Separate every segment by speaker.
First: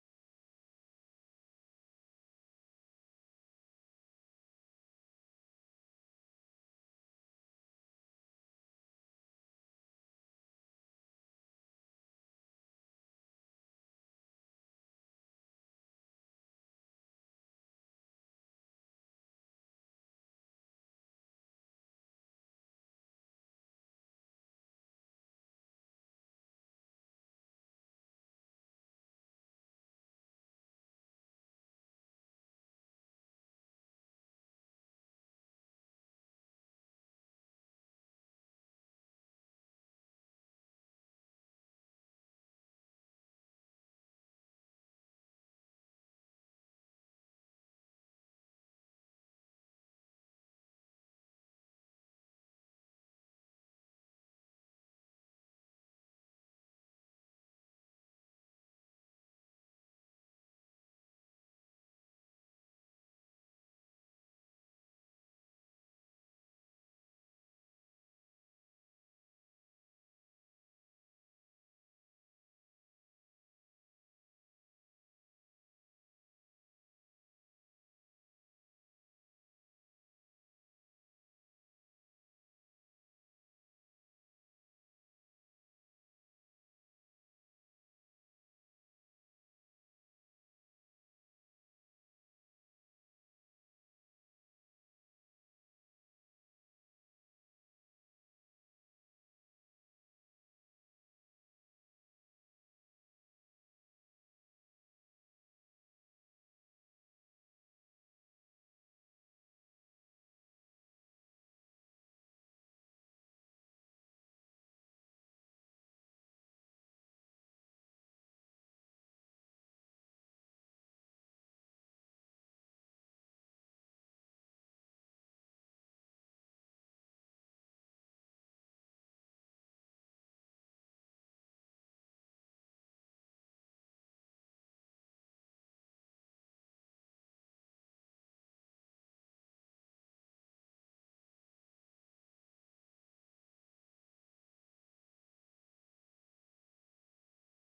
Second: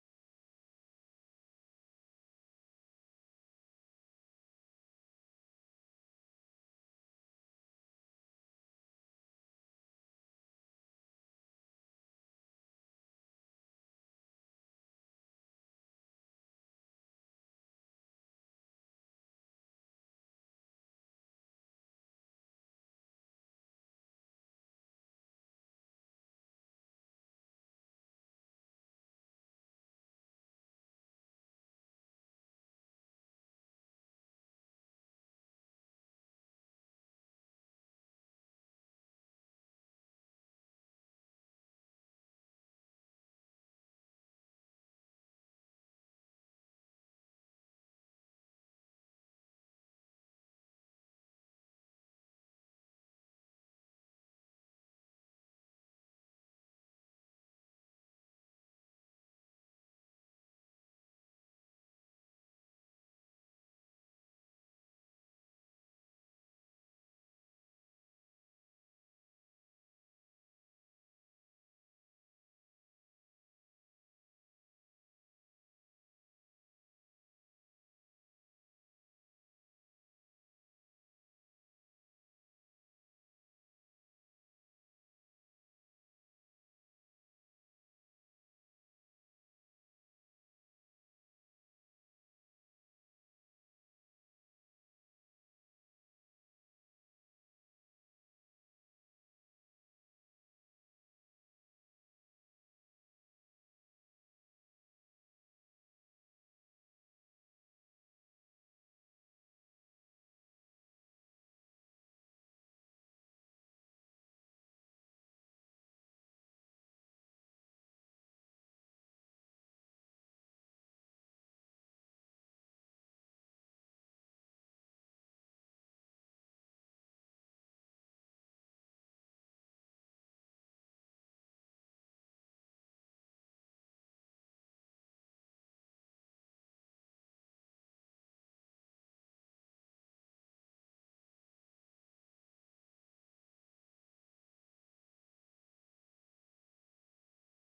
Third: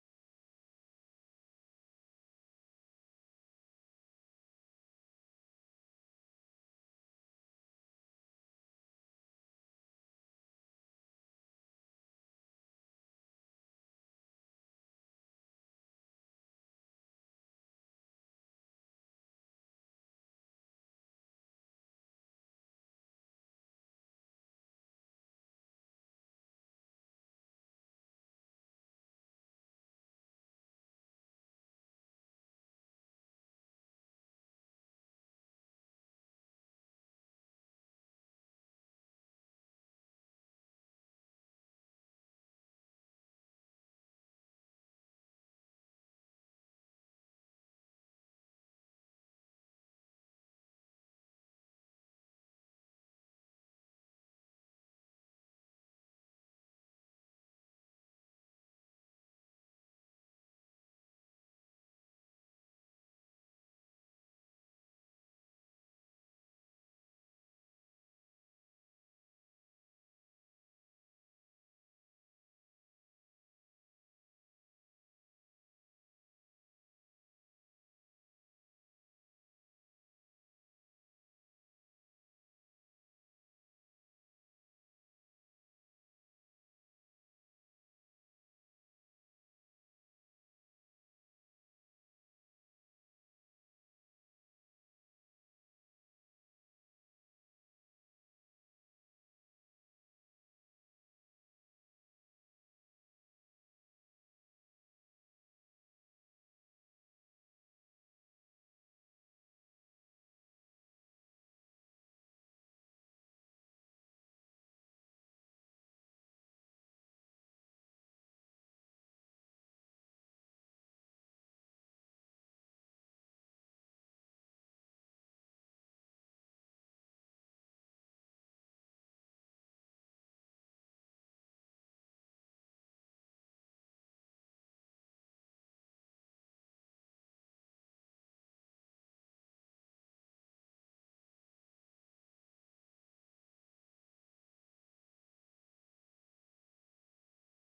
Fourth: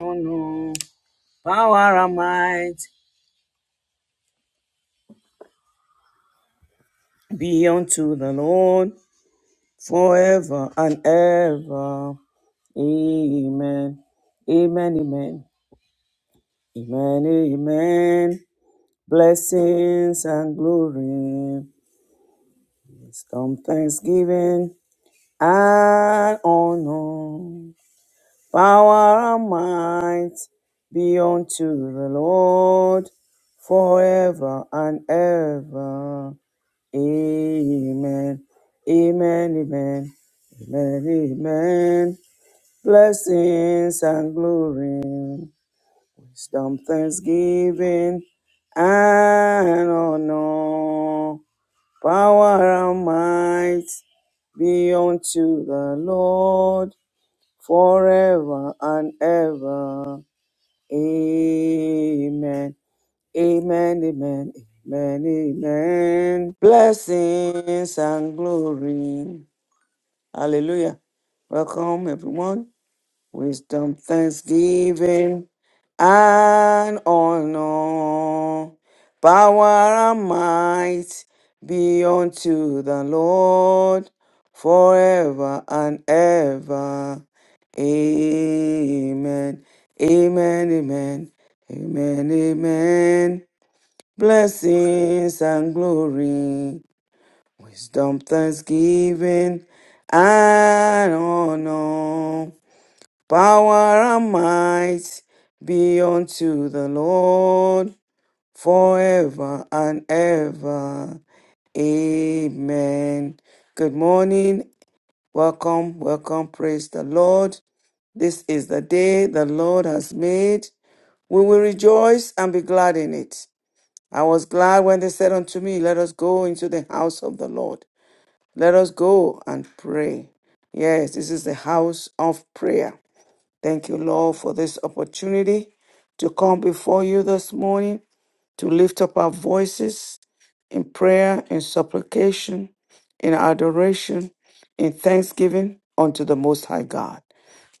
Speaker 1: Oh no power and might be unto the Lord forever and ever. Amen. Amen. Amen. Amen. Amen. Blessings and glory. Wisdom, thanksgiving and honor. Power and might be unto the Lord forever and ever. Amen. Amen. Amen. Amen. Amen. Blessings and glory. Wisdom, thanksgiving and honor. Power and might be unto the Lord forever and ever. Amen. Amen, amen, amen, amen. Blessings and glory. Hallelujah. Welcome, everyone. Wisdom, thanksgiving, and honor. Power and might be unto the Lord forever and ever. Amen. Amen, amen, amen, amen blessings and glory, wisdom, thanksgiving, and honor, power and might be unto the Lord forever and ever. Amen. Good morning. Welcome, welcome. Praise the Lord. This is the day the Lord has made. We will rejoice and be glad in it. I was glad when they said unto me, Let us go into the house of the Lord. Let us go and pray. Yes, this is the house of prayer. Thank you, Lord, for this opportunity to come before you this morning, to lift up our voices in prayer, in supplication, in adoration, in thanksgiving unto the Most High God.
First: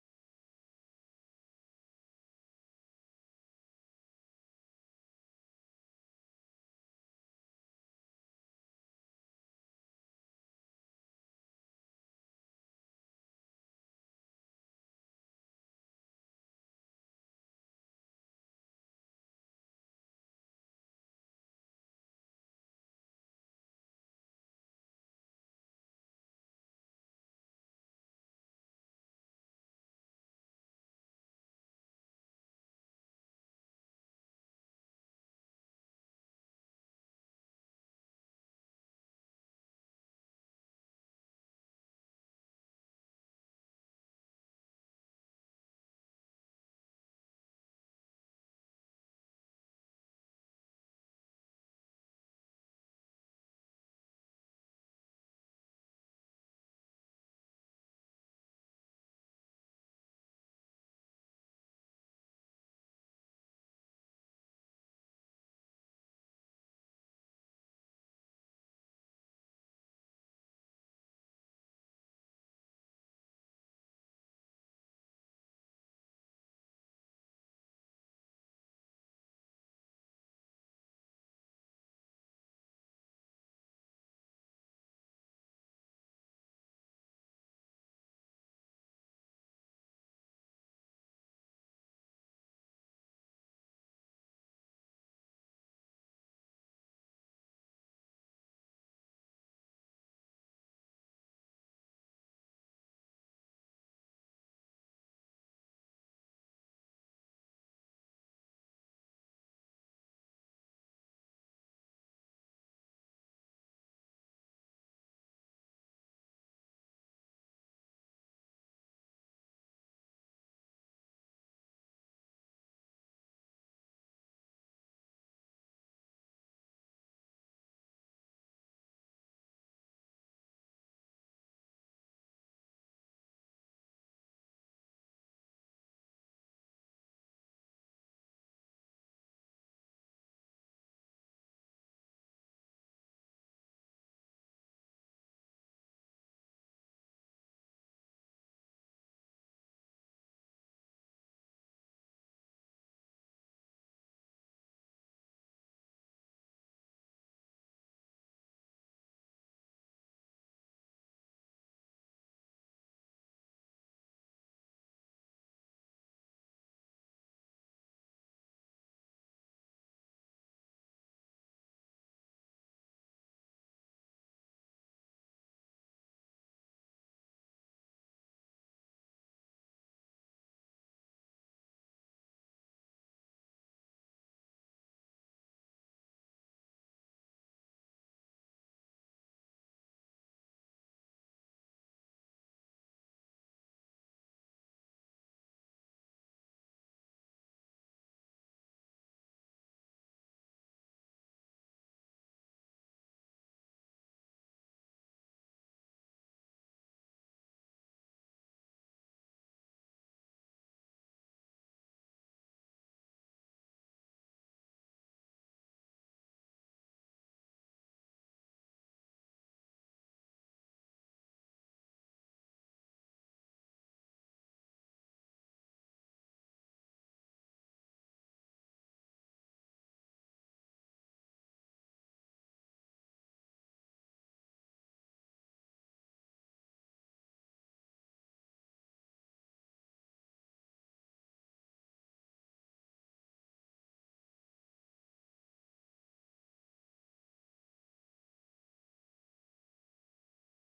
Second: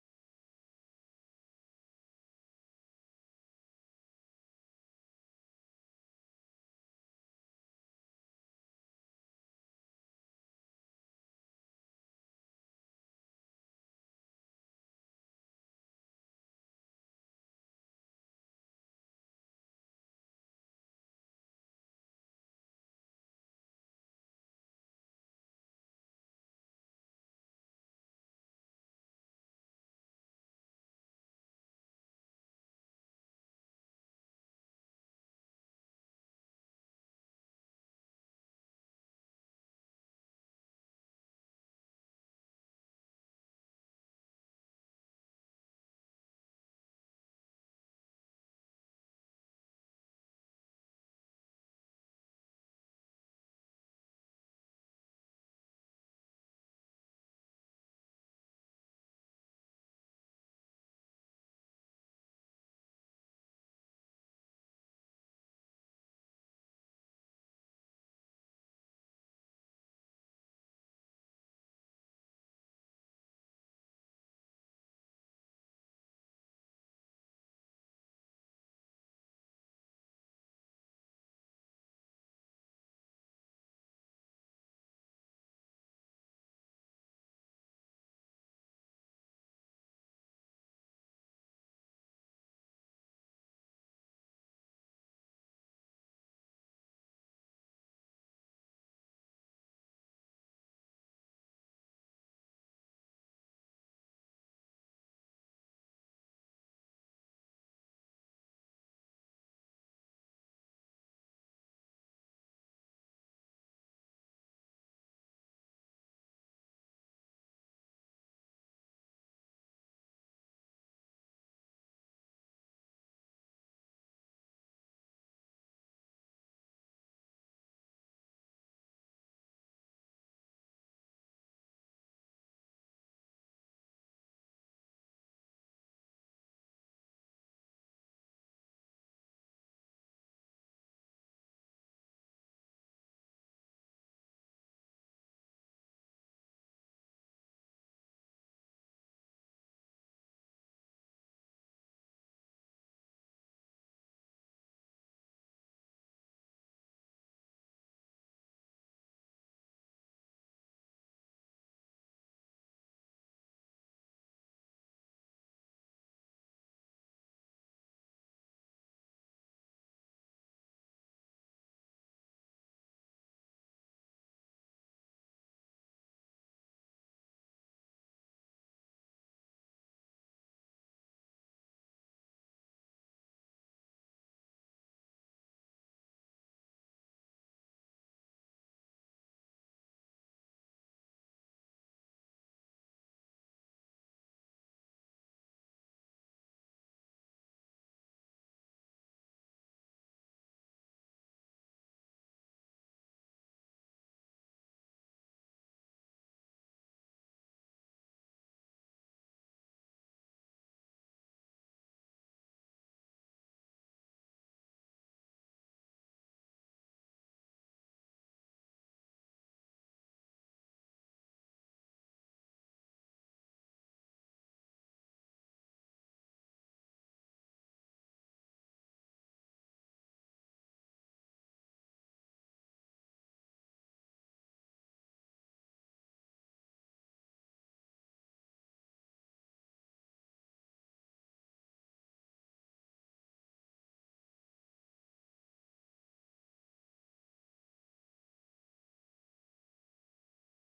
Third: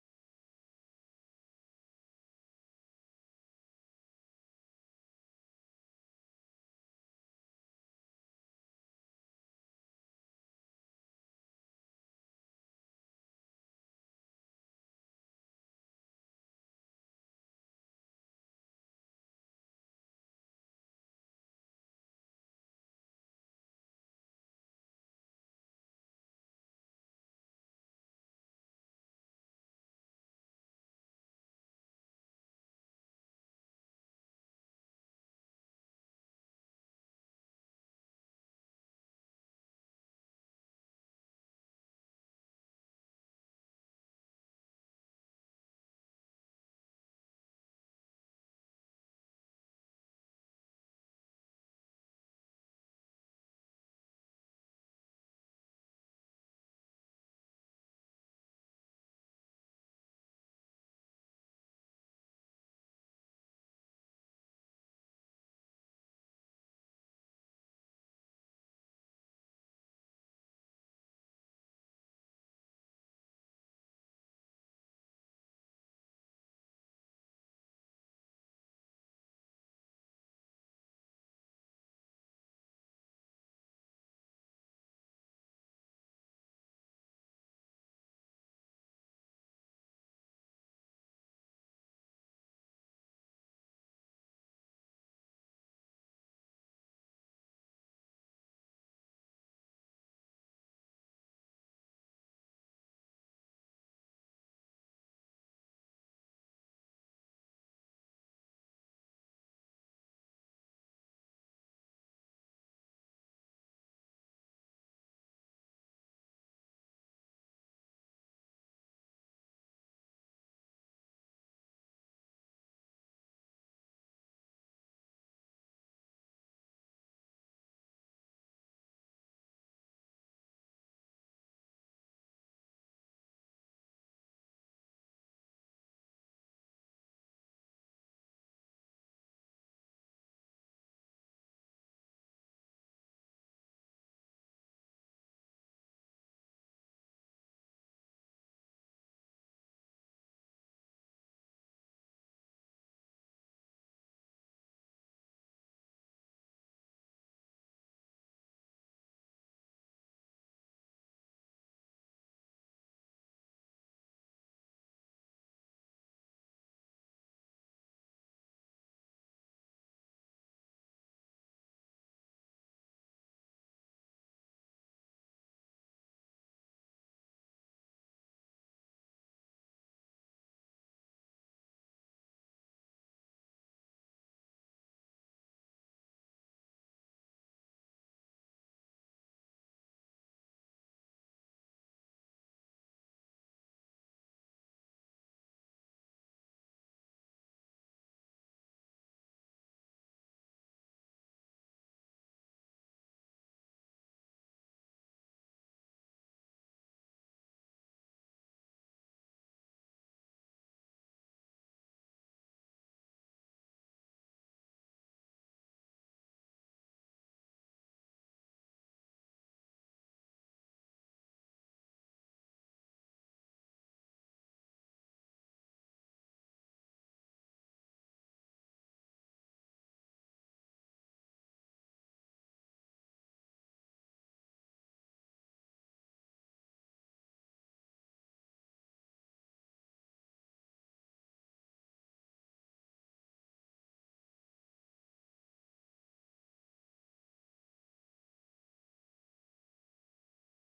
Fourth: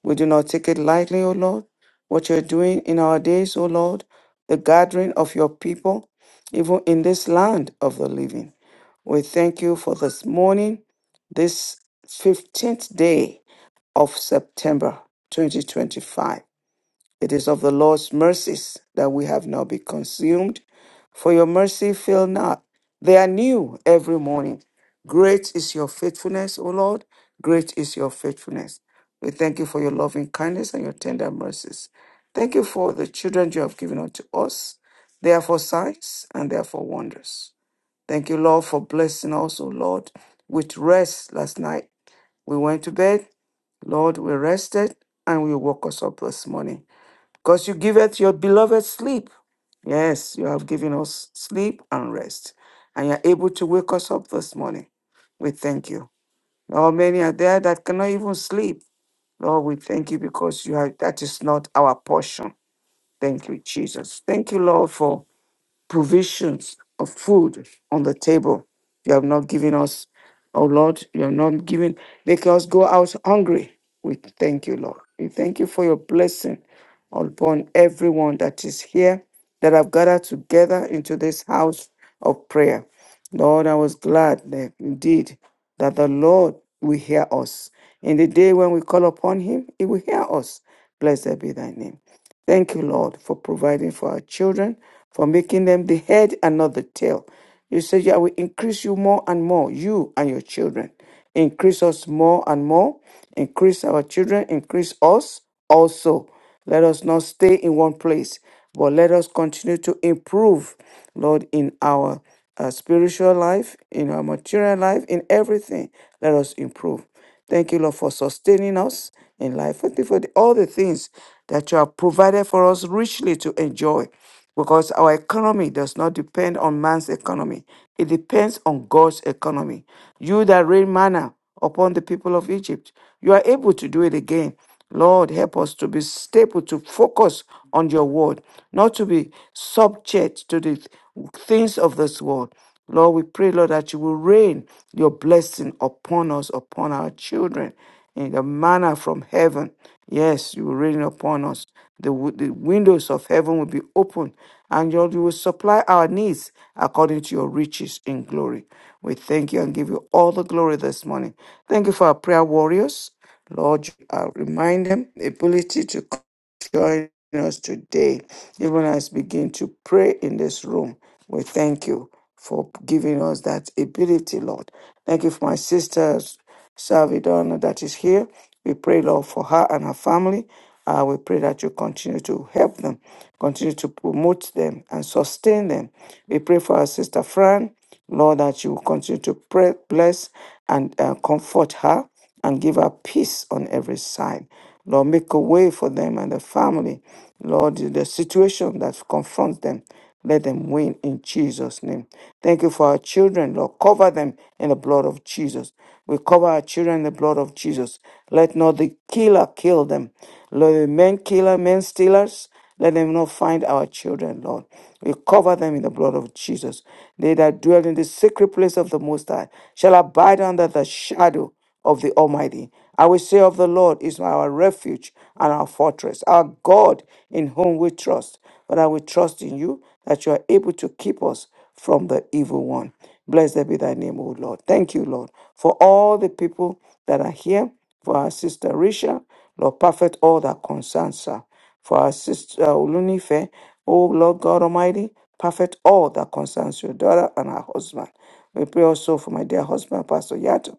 Speaker 1: We do not take it lightly, O Lord, what you're doing in our days, O Lord, the gathering of your people, even in this land of the living. We thank you for this morning, this 15th day of September 2025. It is of the Lord's mercies that we have not been consumed, for your mercy fail not. They are new every morning. Great is your faithfulness, O Lord. Great is your faithfulness. We thank you for your loving kindness and your tender mercies. Thank you for the children you have given unto us. They are for signs and they are for wonders. Thank you, Lord, for blessing us, O Lord, with rest last night. We went to bed, Lord, we rested, and we woke us up this morning because you giveth your beloved sleep. Yes, you have given us sleep and rest, and you're able to wake us up this morning. We thank you. Lord, many are there that cannot even sleep. Lord, we thank you because you have that is not our portion. Thank you, Jesus. Thank you, Lord, for provisions of food on the table. You have not given us, oh Lord, you have not given, make us go out hungry. We thank you, Lord. We thank you for your blessing upon everyone that is here, that have gathered together into this house of prayer. Lord, I was glad that indeed that the Lord will hear us. In the day when we call upon him, he will hear us. Blessed be thy name. Thank you, Lord, for providing for our children, for making them the head and not the tail. You said, I will increase you more and more, you and your children. Increase us more and more. Increase our children. Increase us also. Let us not stay in one place, but let us continue to improve, Lord, in our uh, spiritual life, in our material life, in everything. Let us improve. Thank you, Lord, for sustaining us in life. Thank you for the- all the things that you have provided for us richly to enjoy because our economy does not depend on man's economy. It depends on God's economy. You that rain manna upon the people of Egypt, you are able to do it again. Lord, help us to be stable, to focus on your word, not to be subject to the things of this world. Lord, we pray, Lord, that you will rain your blessing upon us, upon our children, in the manner from heaven. Yes, you will rain upon us. The, wi- the windows of heaven will be open, and Lord, you will supply our needs according to your riches in glory. We thank you and give you all the glory this morning. Thank you for our prayer warriors. Lord, you, uh, remind them the ability to join us today, even as we begin to pray in this room. We thank you for giving us that ability, Lord. Thank you for my sister Salvidona that is here. We pray, Lord, for her and her family. Uh, we pray that you continue to help them, continue to promote them and sustain them. We pray for our sister Fran. Lord, that you will continue to pray, bless and uh, comfort her and give her peace on every side. Lord, make a way for them and the family. Lord, the situation that confronts them, let them win in Jesus' name. Thank you for our children, Lord. Cover them in the blood of Jesus. We cover our children in the blood of Jesus. Let not the killer kill them. Lord, the men killer, men stealers, let them not find our children, Lord. We cover them in the blood of Jesus. They that dwell in the secret place of the Most High shall abide under the shadow of the Almighty. I will say of the Lord is our refuge and our fortress, our God in whom we trust. But I will trust in you that you are able to keep us from the evil one. Blessed be thy name, O Lord. Thank you, Lord, for all the people that are here, for our sister Risha. Lord, perfect all that concerns her. For our sister uh, Olunife, O Lord God Almighty, perfect all that concerns your daughter and her husband. We pray also for my dear husband, Pastor Yato.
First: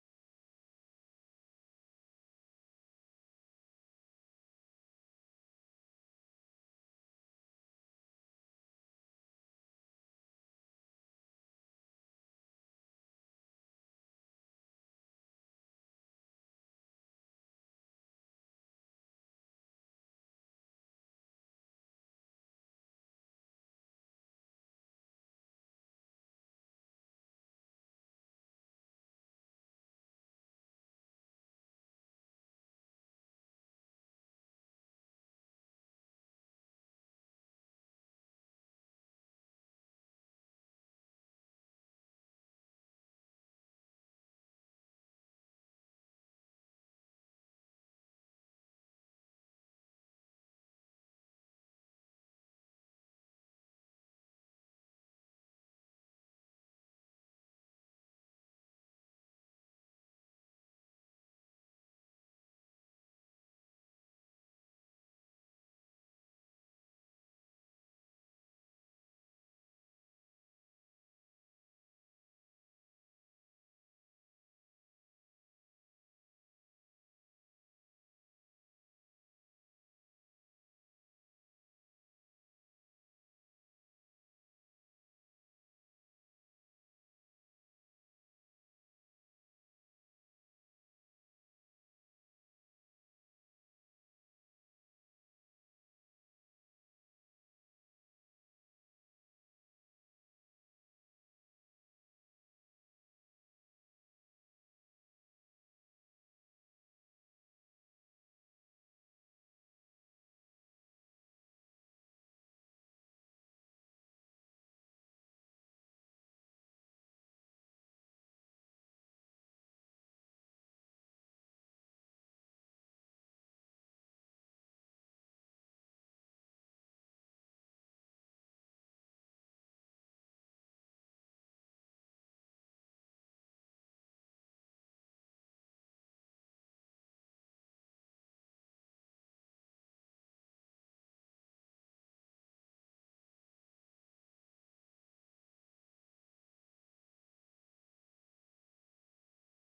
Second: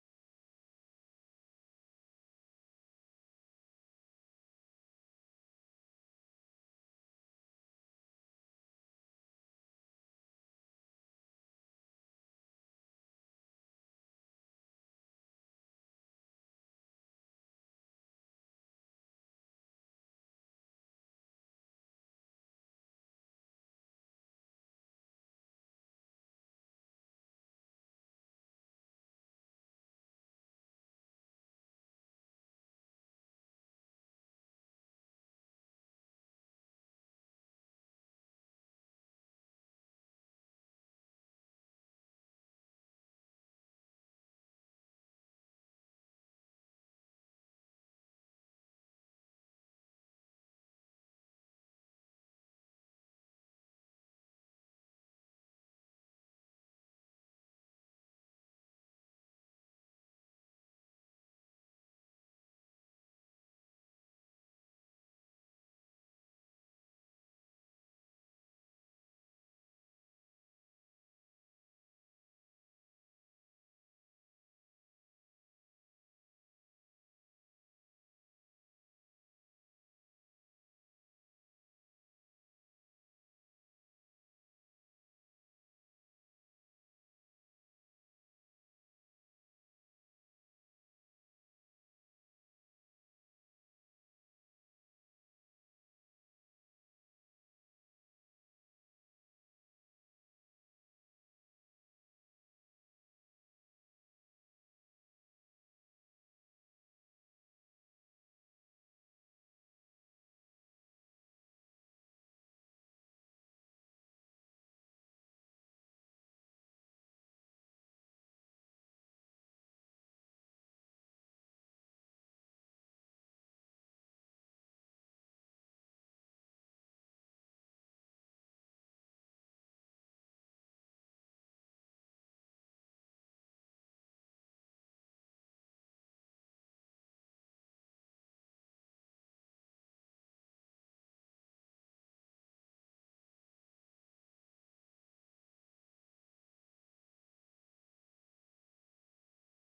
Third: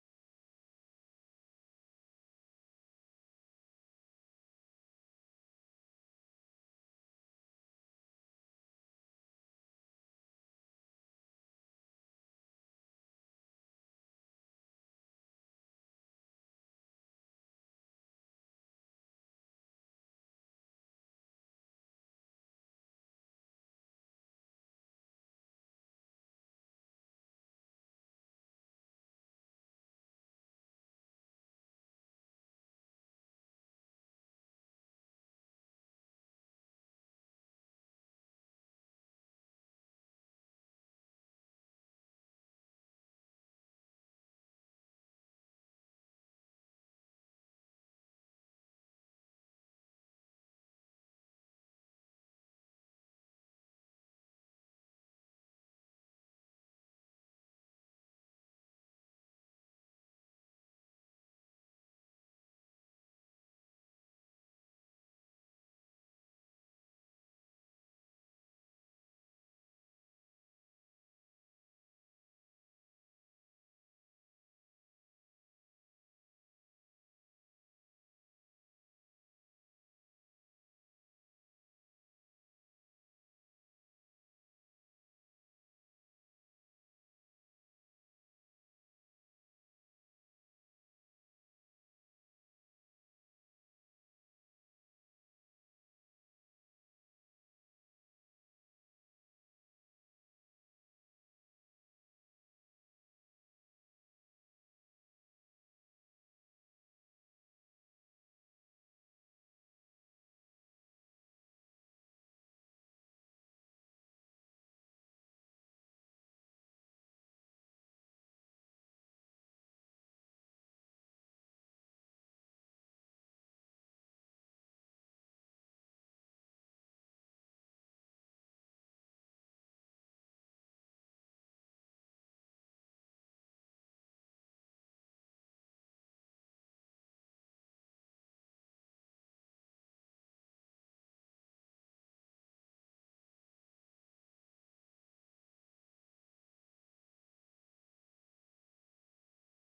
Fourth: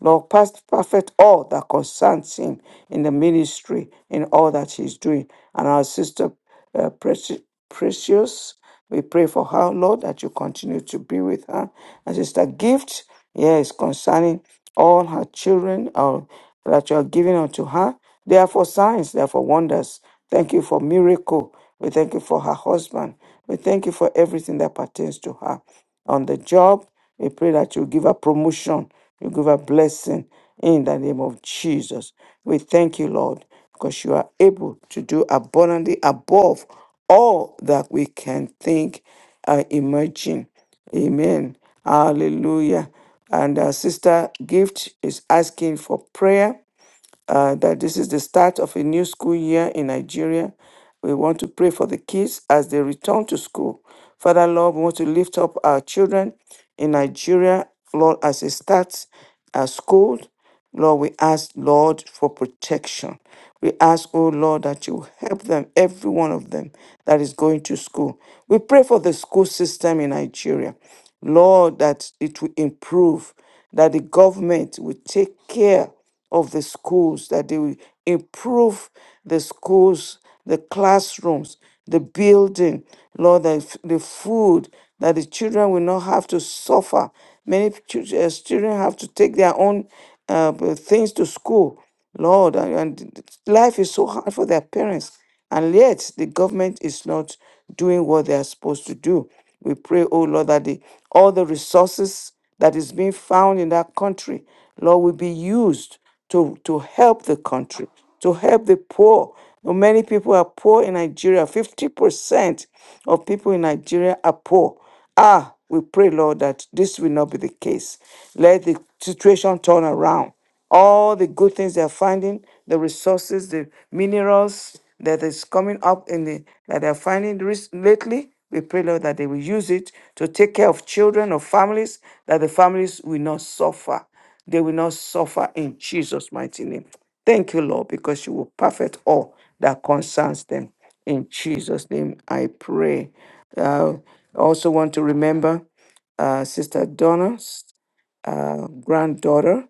Speaker 1: Lord, past perfect all that concerns him in the ministry, in all that he's doing. And our sister, uh, Preci- Precious. We pray for her, Lord, that you continue to be with her. And Sister Gift, yes, concerning all her children uh, that you are giving unto her. They are for signs, they are for wonders. Thank you for miracle. We thank you for her husband. We thank you for everything that pertains to her on the job. We pray that you give her promotion, you give her blessing in the name of Jesus. We thank you, Lord, because you are able to do abundantly above all that we can think or imagine. Amen. Hallelujah. And our sister gift is asking for prayer uh, that this is the start of a new school year in Nigeria. We want to pray for the kids as they return to school. Father, Lord, we want to lift up our children in Nigeria, Lord, as they start uh, school. Lord, we ask, Lord, for protection. We ask, oh Lord, that you help them, every one of them that is going to school. We pray for the school system in Nigeria. Lord, that it will improve that the government will take care of the schools, that they will improve the schools, the classrooms, the building, Lord, the, f- the food, that the children will not have to suffer. Many chil- uh, children have to take their own uh, b- things to school, Lord, and, and life is so hard for their parents. And yet, the government is not doing what they are supposed to do. We pray, oh Lord, that the, all the resources that is being found in that country, Lord, will be used to, to help the country, to help the poor. Now, Many people are poor in Nigeria. 50% of people in Nigeria are poor. Ah, we pray, Lord, that this will not be the case. Let the situation turn around all the good things they're finding, the resources, the minerals that is coming up in the that they're finding rec- lately. We pray, Lord, that they will use it to take care of children or families, that the families will not suffer. They will not suffer in Jesus' mighty name. Thank you, Lord, because you will perfect all that concerns them. In Jesus' name, I pray. Uh, I also want to remember uh, Sister Donna uh, granddaughter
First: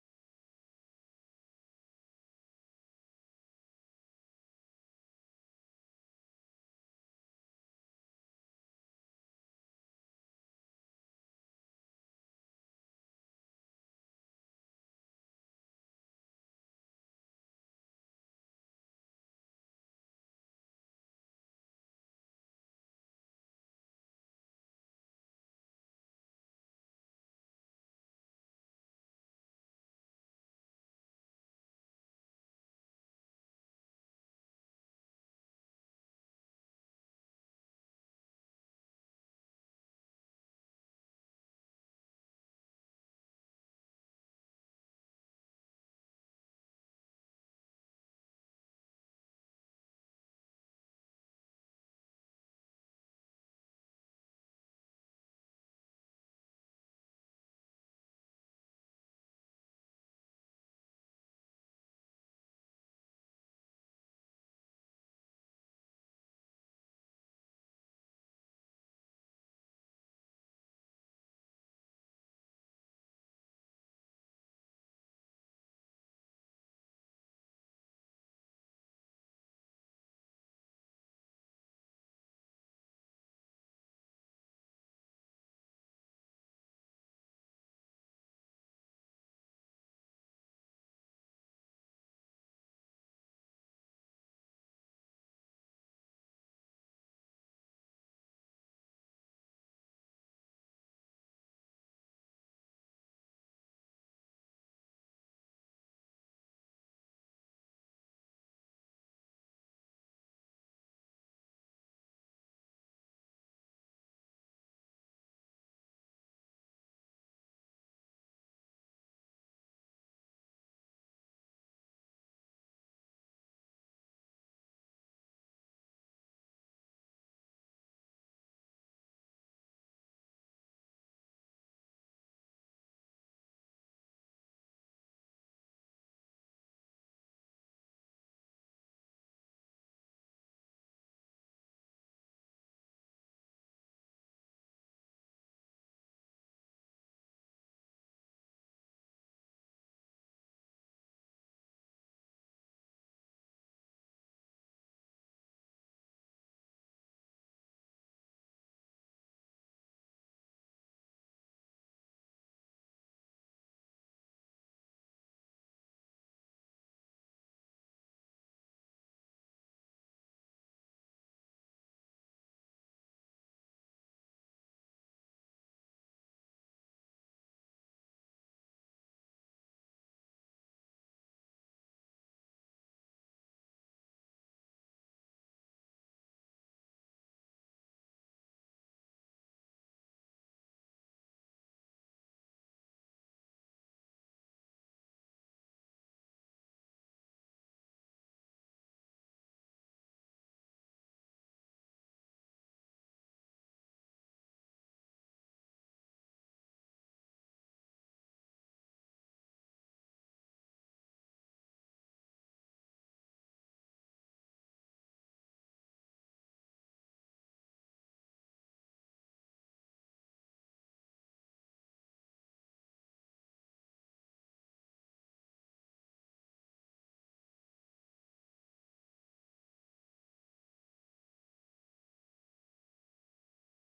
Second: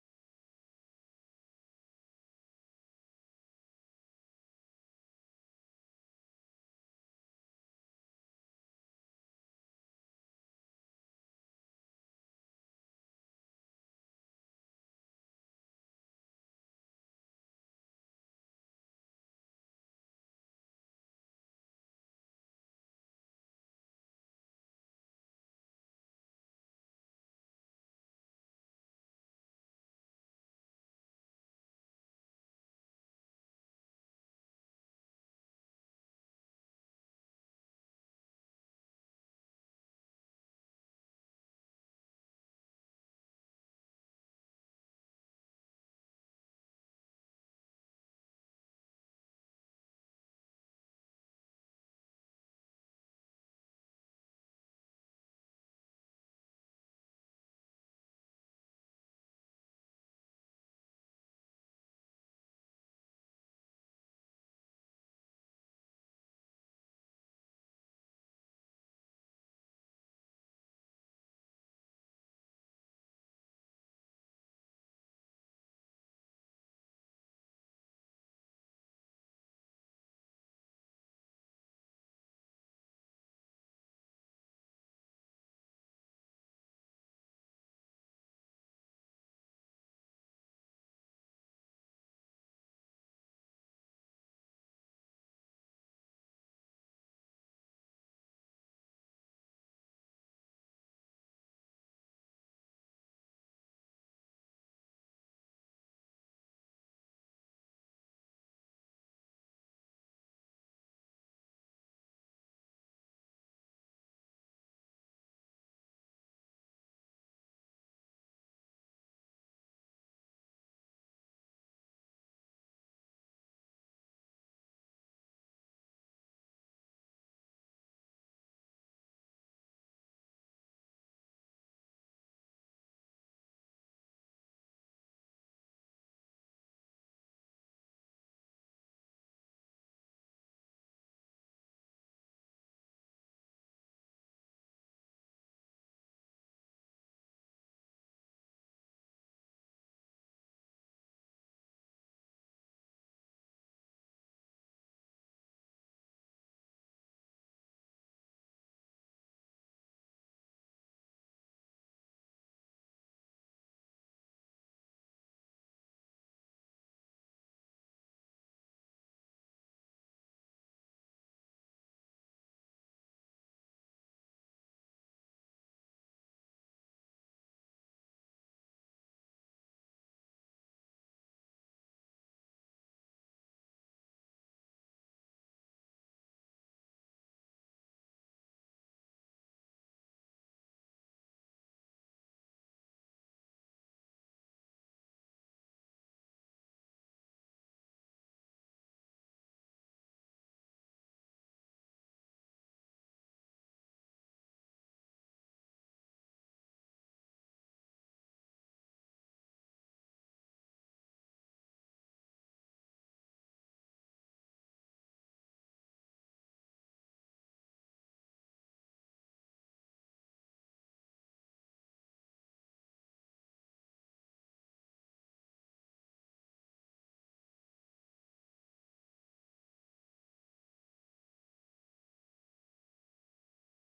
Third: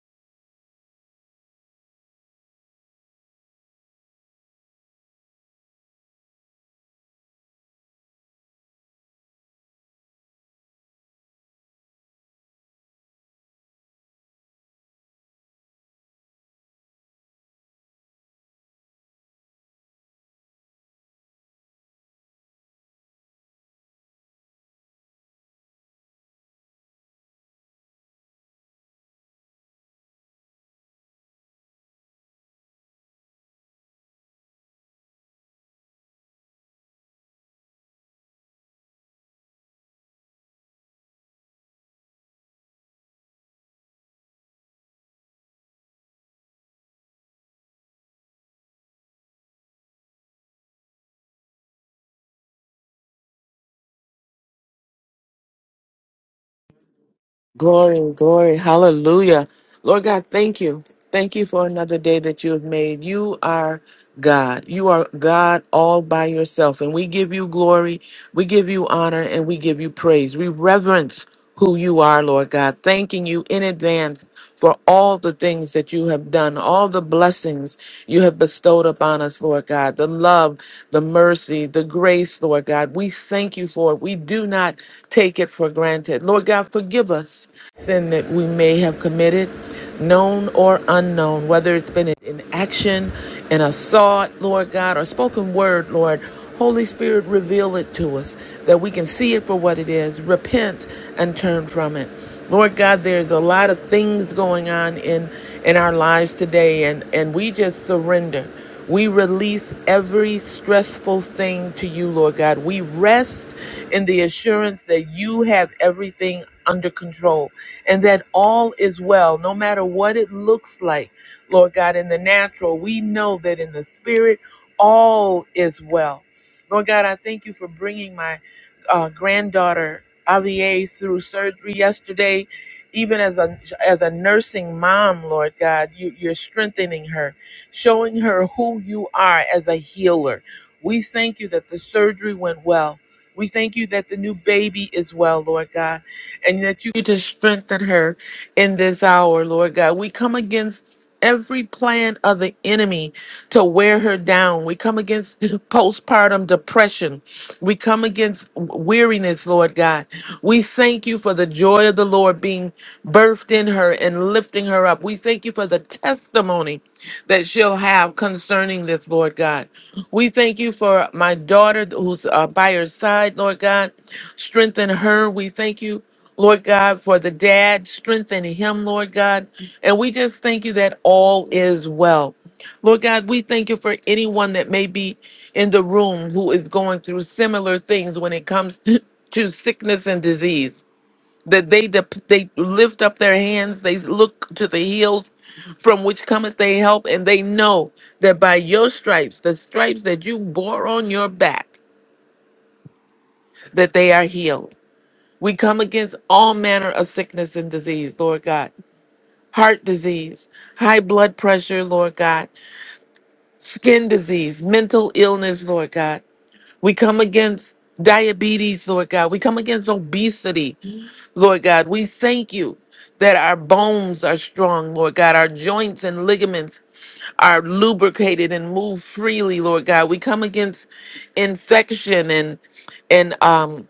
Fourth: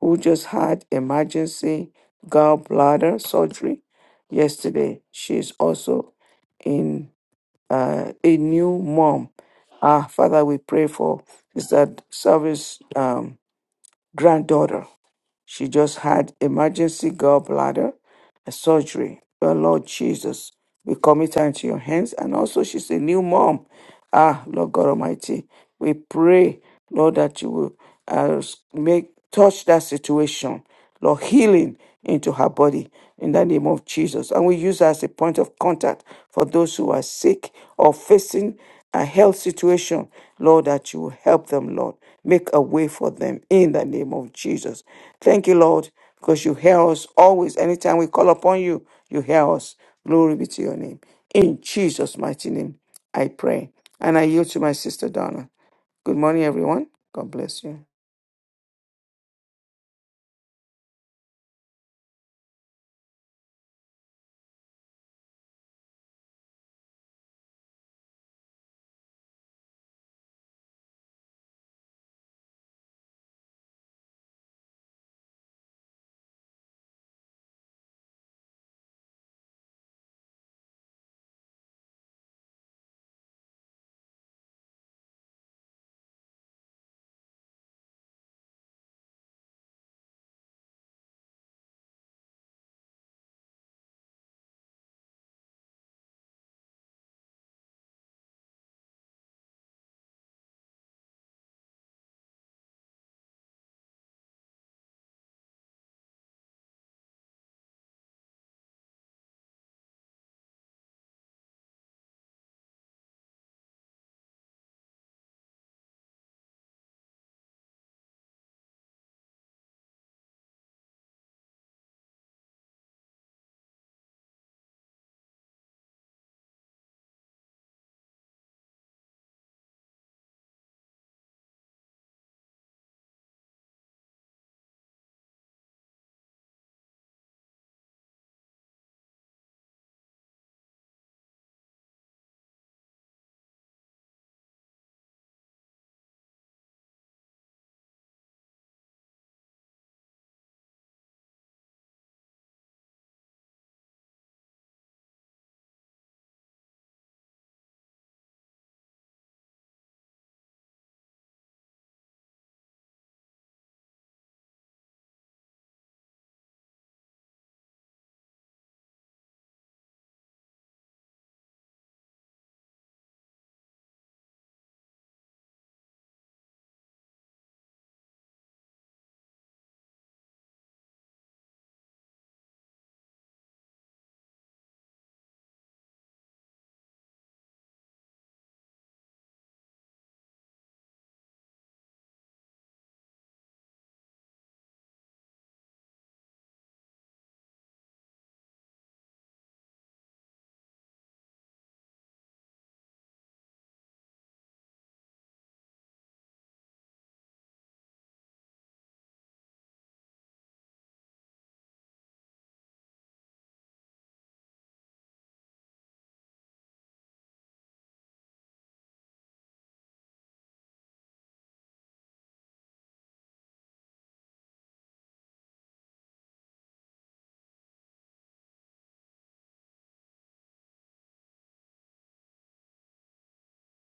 Speaker 1: who just had emergency gallbladder surgery yesterday. She's also in uh, a new mom. Ah, Father, we pray for Sister Service um, granddaughter. She just had emergency gallbladder surgery. Oh, Lord Jesus, we commit her into your hands. And also, she's a new mom. Ah, Lord God Almighty, we pray, Lord, that you will uh, make touch that situation, Lord, healing into her body in the name of Jesus. And we use her as a point of contact for those who are sick or facing a health situation, Lord, that you will help them, Lord. Make a way for them in the name of Jesus. Thank you, Lord, because you hear us always. Anytime we call upon you, you hear us. Glory be to your name. In Jesus' mighty name, I pray. And I yield to my sister Donna. Good morning, everyone. God bless you.
Speaker 2: Glory, glory, hallelujah. Lord God, thank you. Thank you for another day that you have made. You are God. You are God all by yourself. And we give you glory, we give you honor, and we give you praise. We reverence who you are, Lord God, thanking you in advance for all the things that you have done, all the blessings you have bestowed upon us, Lord God, the love love, the mercy, the grace, Lord God. We thank you for it. We do not take it for granted. Lord God, forgive us sin that we may have committed, known or unknown, whether it's been in action, in a thought, Lord God, or spoken word, Lord. Holy Spirit, reveal it to us that we can see it for what it is, repent and turn from it. Lord God, there's a lot of things going on in in our lives today and and we just surrender. We release every stressful thing to you, Lord God. We rest in the assurance that you have everything under control and that all is well, no matter what it looks like, Lord God, in the natural. We know that in the spirit, all is well. Lord God, I thank you for bringing my uh, granddaughter, Avier, through surgery yesterday. Even as a as a nursing mom, Lord God, you, you're strengthening her showing her who you are as a healer. We thank you that the surgery went well. We thank you that the new baby is well, Lord God, and that you to strengthen her in this hour, Lord God. We come against every plan of the enemy to wear her down. We come against postpartum depression. We come against weariness, Lord God. We thank you for the joy of the Lord being birthed in her and lifting her up. We thank you for the testimony that she'll have concerning this, Lord God. We thank you for my daughter who's uh, by her side, Lord God. Strengthen her. We thank you. Lord God, for the dad, strengthen him, Lord God. And we just thank you that all is well. Lord God, we thank you for anyone that may be in the room who is going through similar things when it comes to sickness and disease that they dep they lift up their hands, they look to the hills from which cometh they help, and they know that by your stripes, the stripes that you bore on your back, that they are healed. We come against all manner of sickness and disease, Lord God. Heart disease, high blood pressure, Lord God, skin disease, mental illness, Lord God. We come against diabetes, Lord God. We come against obesity. Lord God, we thank you that our bones are strong, Lord God. Our joints and ligaments are lubricated and move freely, Lord God. We come against infection and and um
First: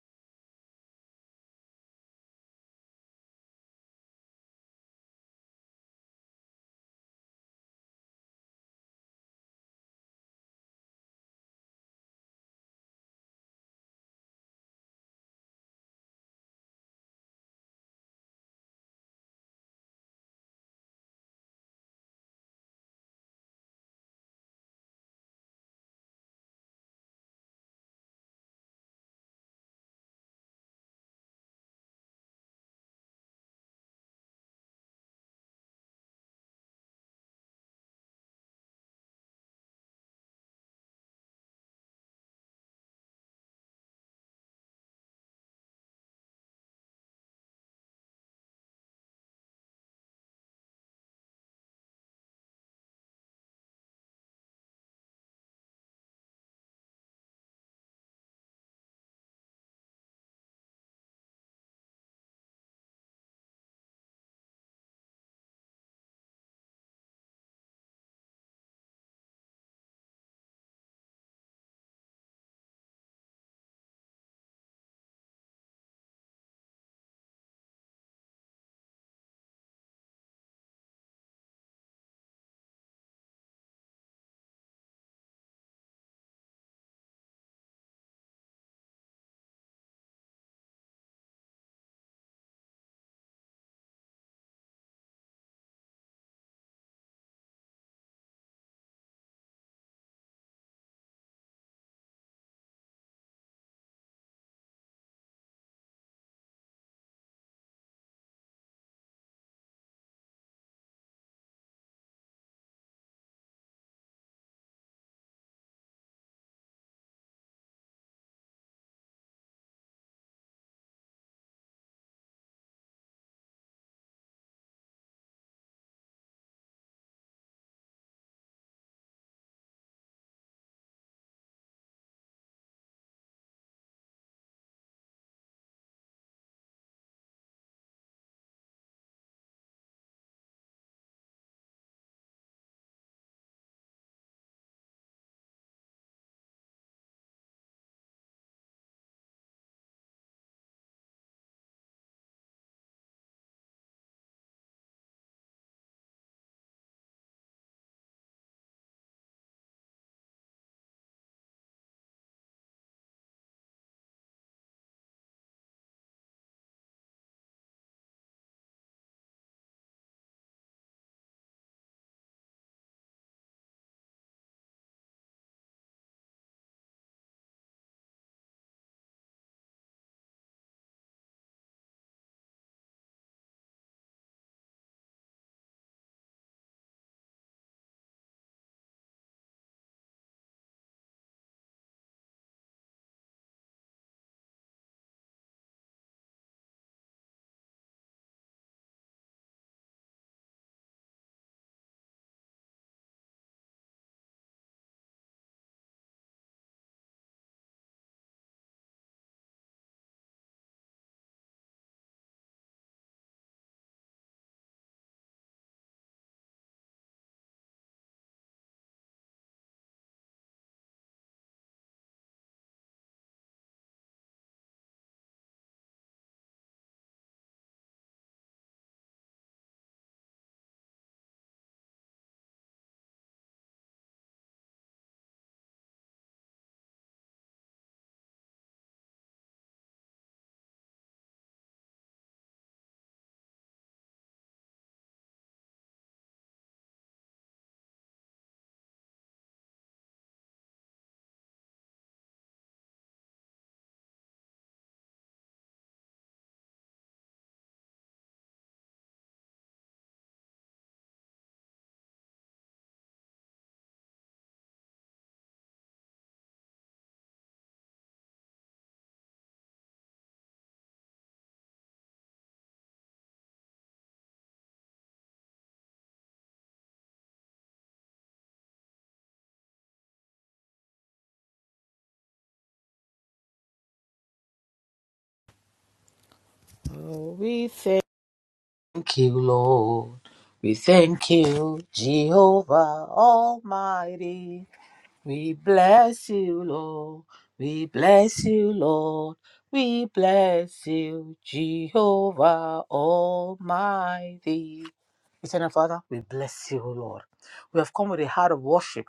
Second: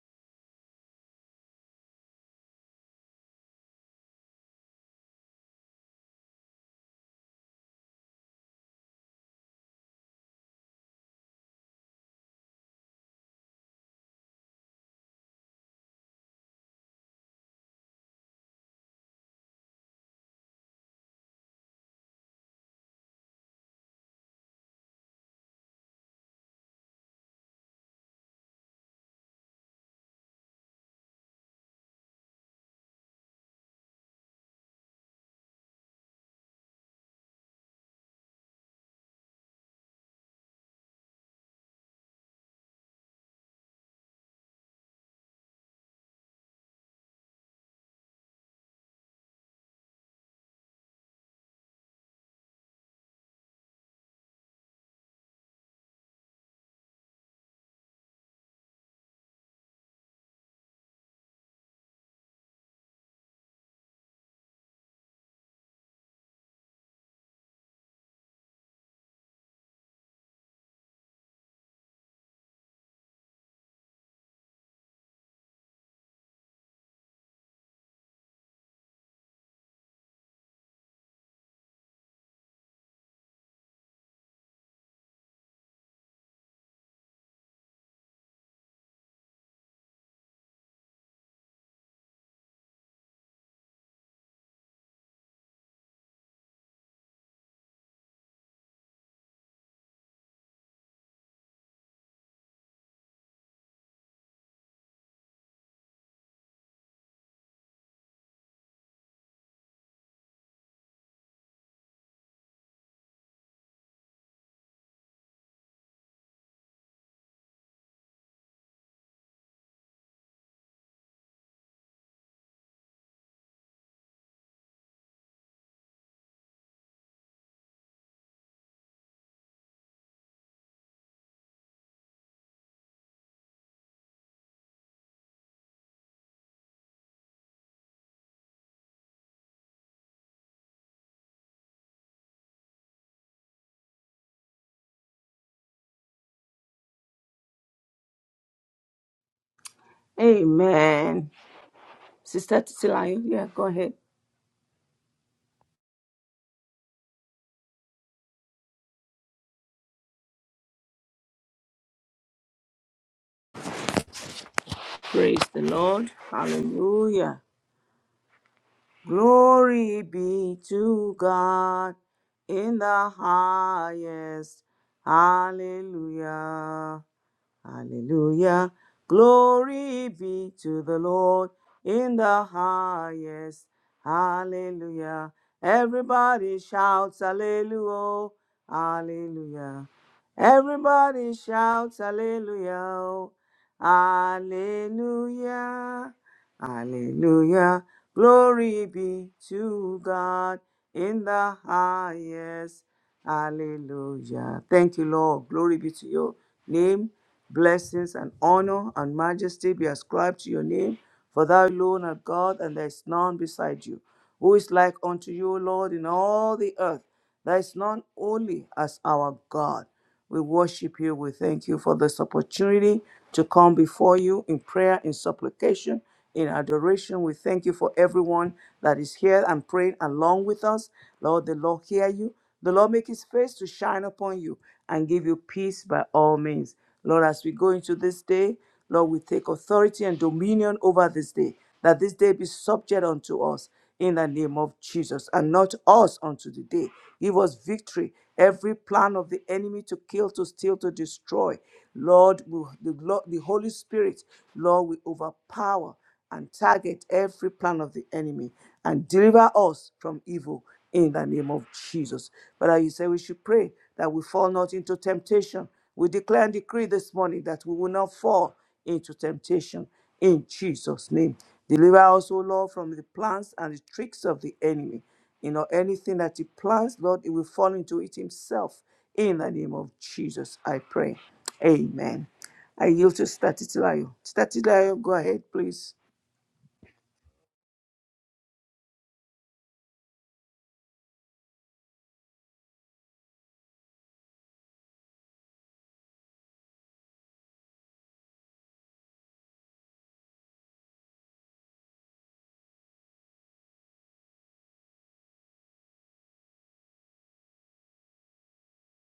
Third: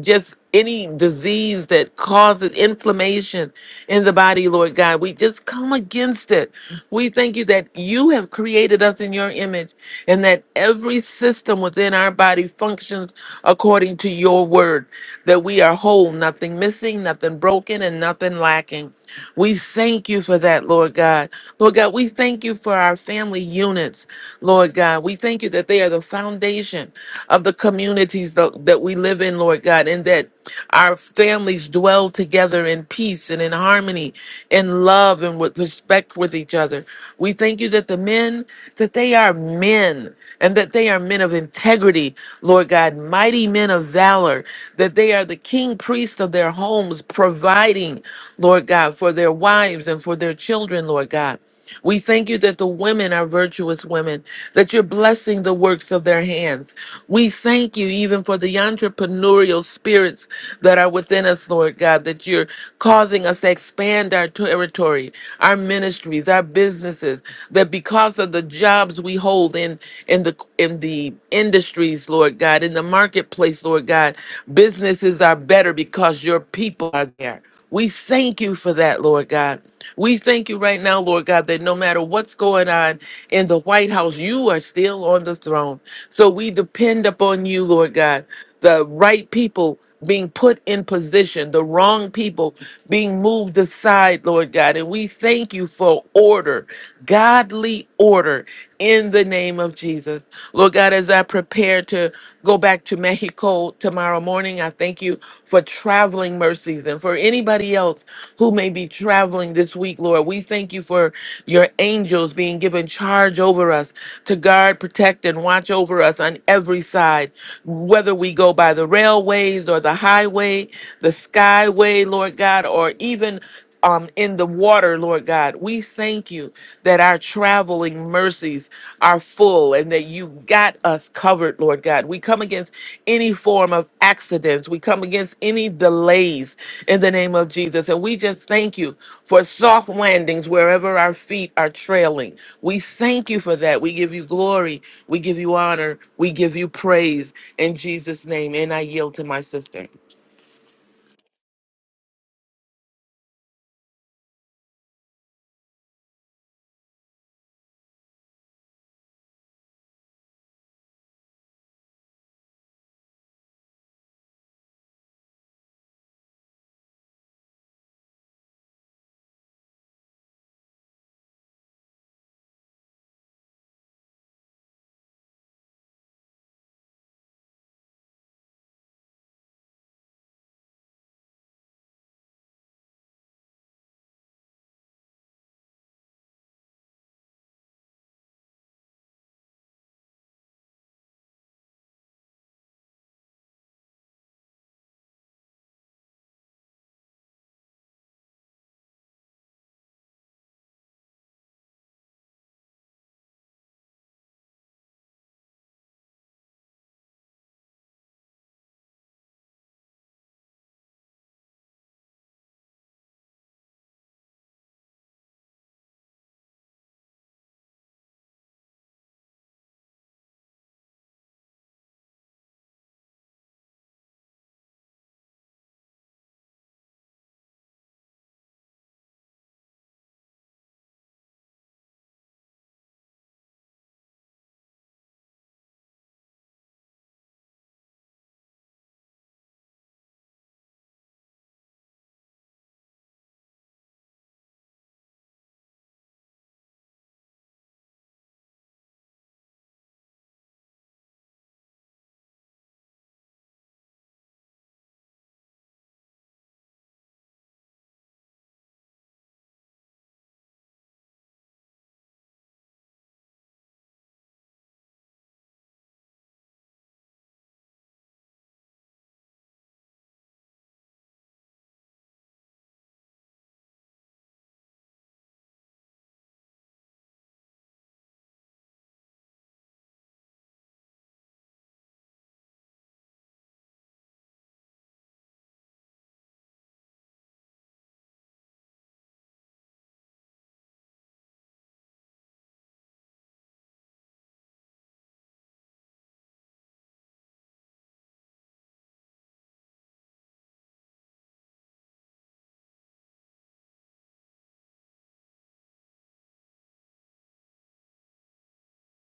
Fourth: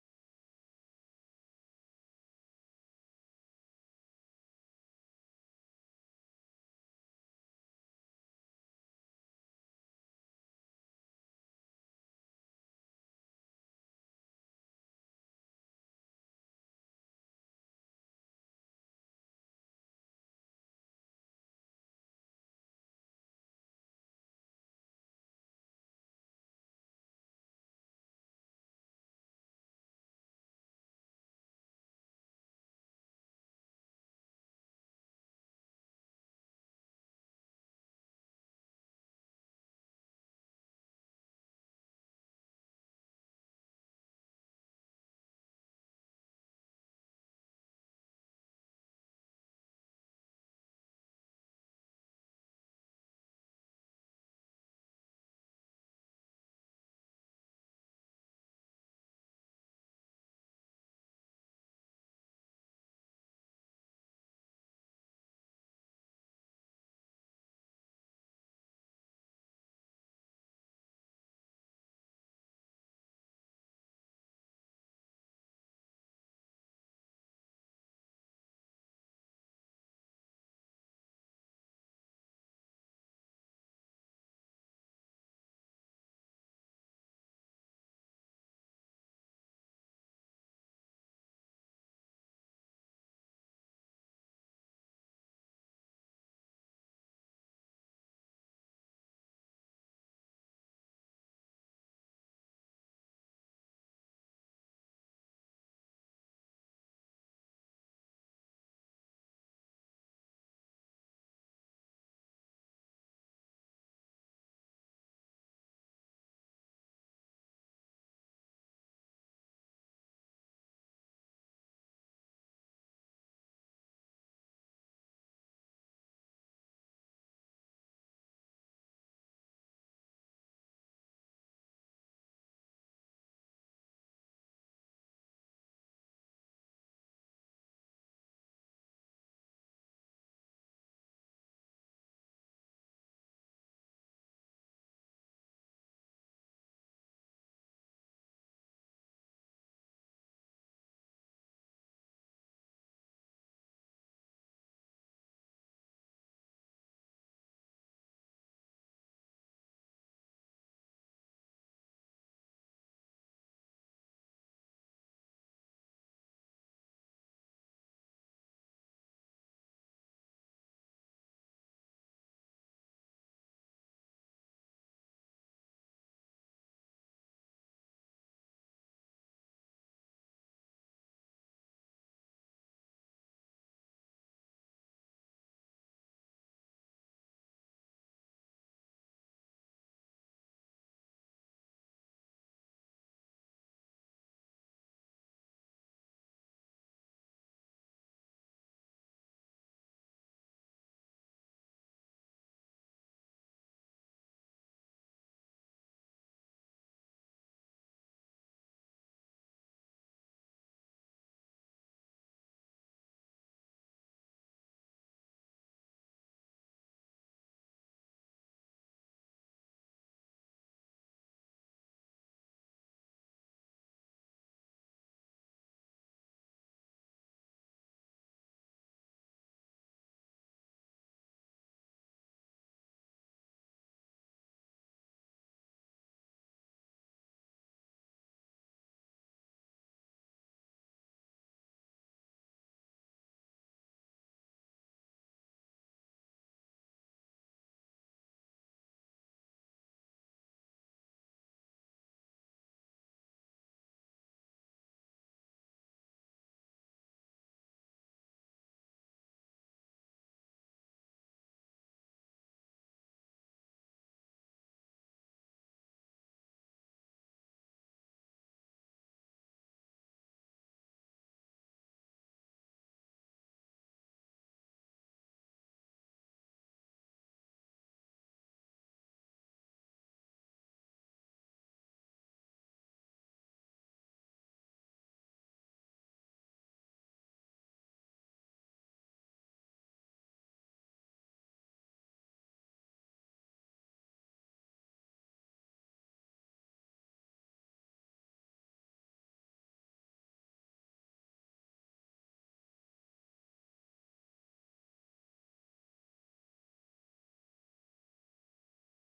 Speaker 2: just any disease that causes inflammation in the body, Lord God. We just come against it. We thank you that you have created us in your image and that every system within our body functions according to your word, that we are whole, nothing missing, nothing broken, and nothing lacking. We thank you for that, Lord God. Lord God, we thank you for our family units, Lord God. We thank you that they they are the foundation of the communities tho- that we live in, Lord God, and that our families dwell together in peace and in harmony, in love and with respect with each other. We thank you that the men, that they are men and that they are men of integrity, Lord God, mighty men of valor, that they are the king priests of their homes, providing, Lord God, for their wives and for their children, Lord God. We thank you that the women are virtuous women, that you're blessing the works of their hands. We thank you even for the entrepreneurial spirits that are within us, Lord God, that you're causing us to expand our territory, our ministries, our businesses, that because of the jobs we hold in in the in the industries, Lord God, in the marketplace, Lord God, businesses are better because your people are there. We thank you for that, Lord God. We thank you right now, Lord God, that no matter what's going on in the White House, you are still on the throne. So we depend upon you, Lord God, the right people being put in position, the wrong people being moved aside, Lord God. And we thank you for order, godly order in the name of Jesus. Lord God, as I prepare to go back to Mexico tomorrow morning, I thank you for traveling mercies and for anybody else who may be traveling this week, Lord. We thank you for your angels being given charge over us to guard, protect, and watch over us on every side, whether we go by the railways or the highway, the skyway, Lord God, or even um, in the water, Lord God. We thank you that our traveling mercies are full and that you got us covered, Lord God. We come against any form of accidents, we come against any delays in the name of Jesus. And we just thank you for soft landings wherever our feet are trailing. We thank you for that. We give you glory, we give you honor, we give you praise in Jesus' name. And I yield to my sister.
Speaker 3: Amen. Sister Titilayo, yeah, go ahead. Praise the Lord. Hallelujah. Glory be to God in the highest. Hallelujah. Hallelujah. Glory be to the Lord in the highest. Hallelujah. Everybody shouts hallelujah. Hallelujah. Everybody shouts hallelujah. Hallelujah. Hallelujah. Glory be to God in the highest. Hallelujah. Thank you, Lord. Glory be to your name. Blessings and honor and majesty be ascribed to your name, for thou alone art God, and there is none beside you. Who is like unto you, Lord, in all the earth? There is none holy as our God. We worship you. We thank you for this opportunity to come before you in prayer, in supplication, in adoration. We thank you for everyone that is here and praying along with us. Lord, the Lord hear you. The Lord make his face to shine upon you and give you peace by all means. Lord, as we go into this day, Lord, we take authority and dominion over this day, that this day be subject unto us in the name of Jesus and not us unto the day. Give us victory. Every plan of the enemy to kill, to steal, to destroy. Lord, we, the, Lord- the Holy Spirit, Lord, we overpower and target every plan of the enemy and deliver us from evil in the name of Jesus. But you say we should pray that we fall not into temptation. We declare and decree this morning that we will not fall into temptation in Jesus' name. Deliver us, O Lord, from the plans and the tricks of the enemy. You know, anything that he plans, Lord, it will fall into it himself. In the name of Jesus, I pray. Amen. I yield to Statistilayo. Statistilayo, go ahead, please.
Speaker 4: Oh, we thank you, Lord. We thank you, Jehovah Almighty. We bless you, Lord. We bless you, Lord. We bless you, Jehovah Almighty. Eternal Father, we bless you, O Lord. We have come with a heart of worship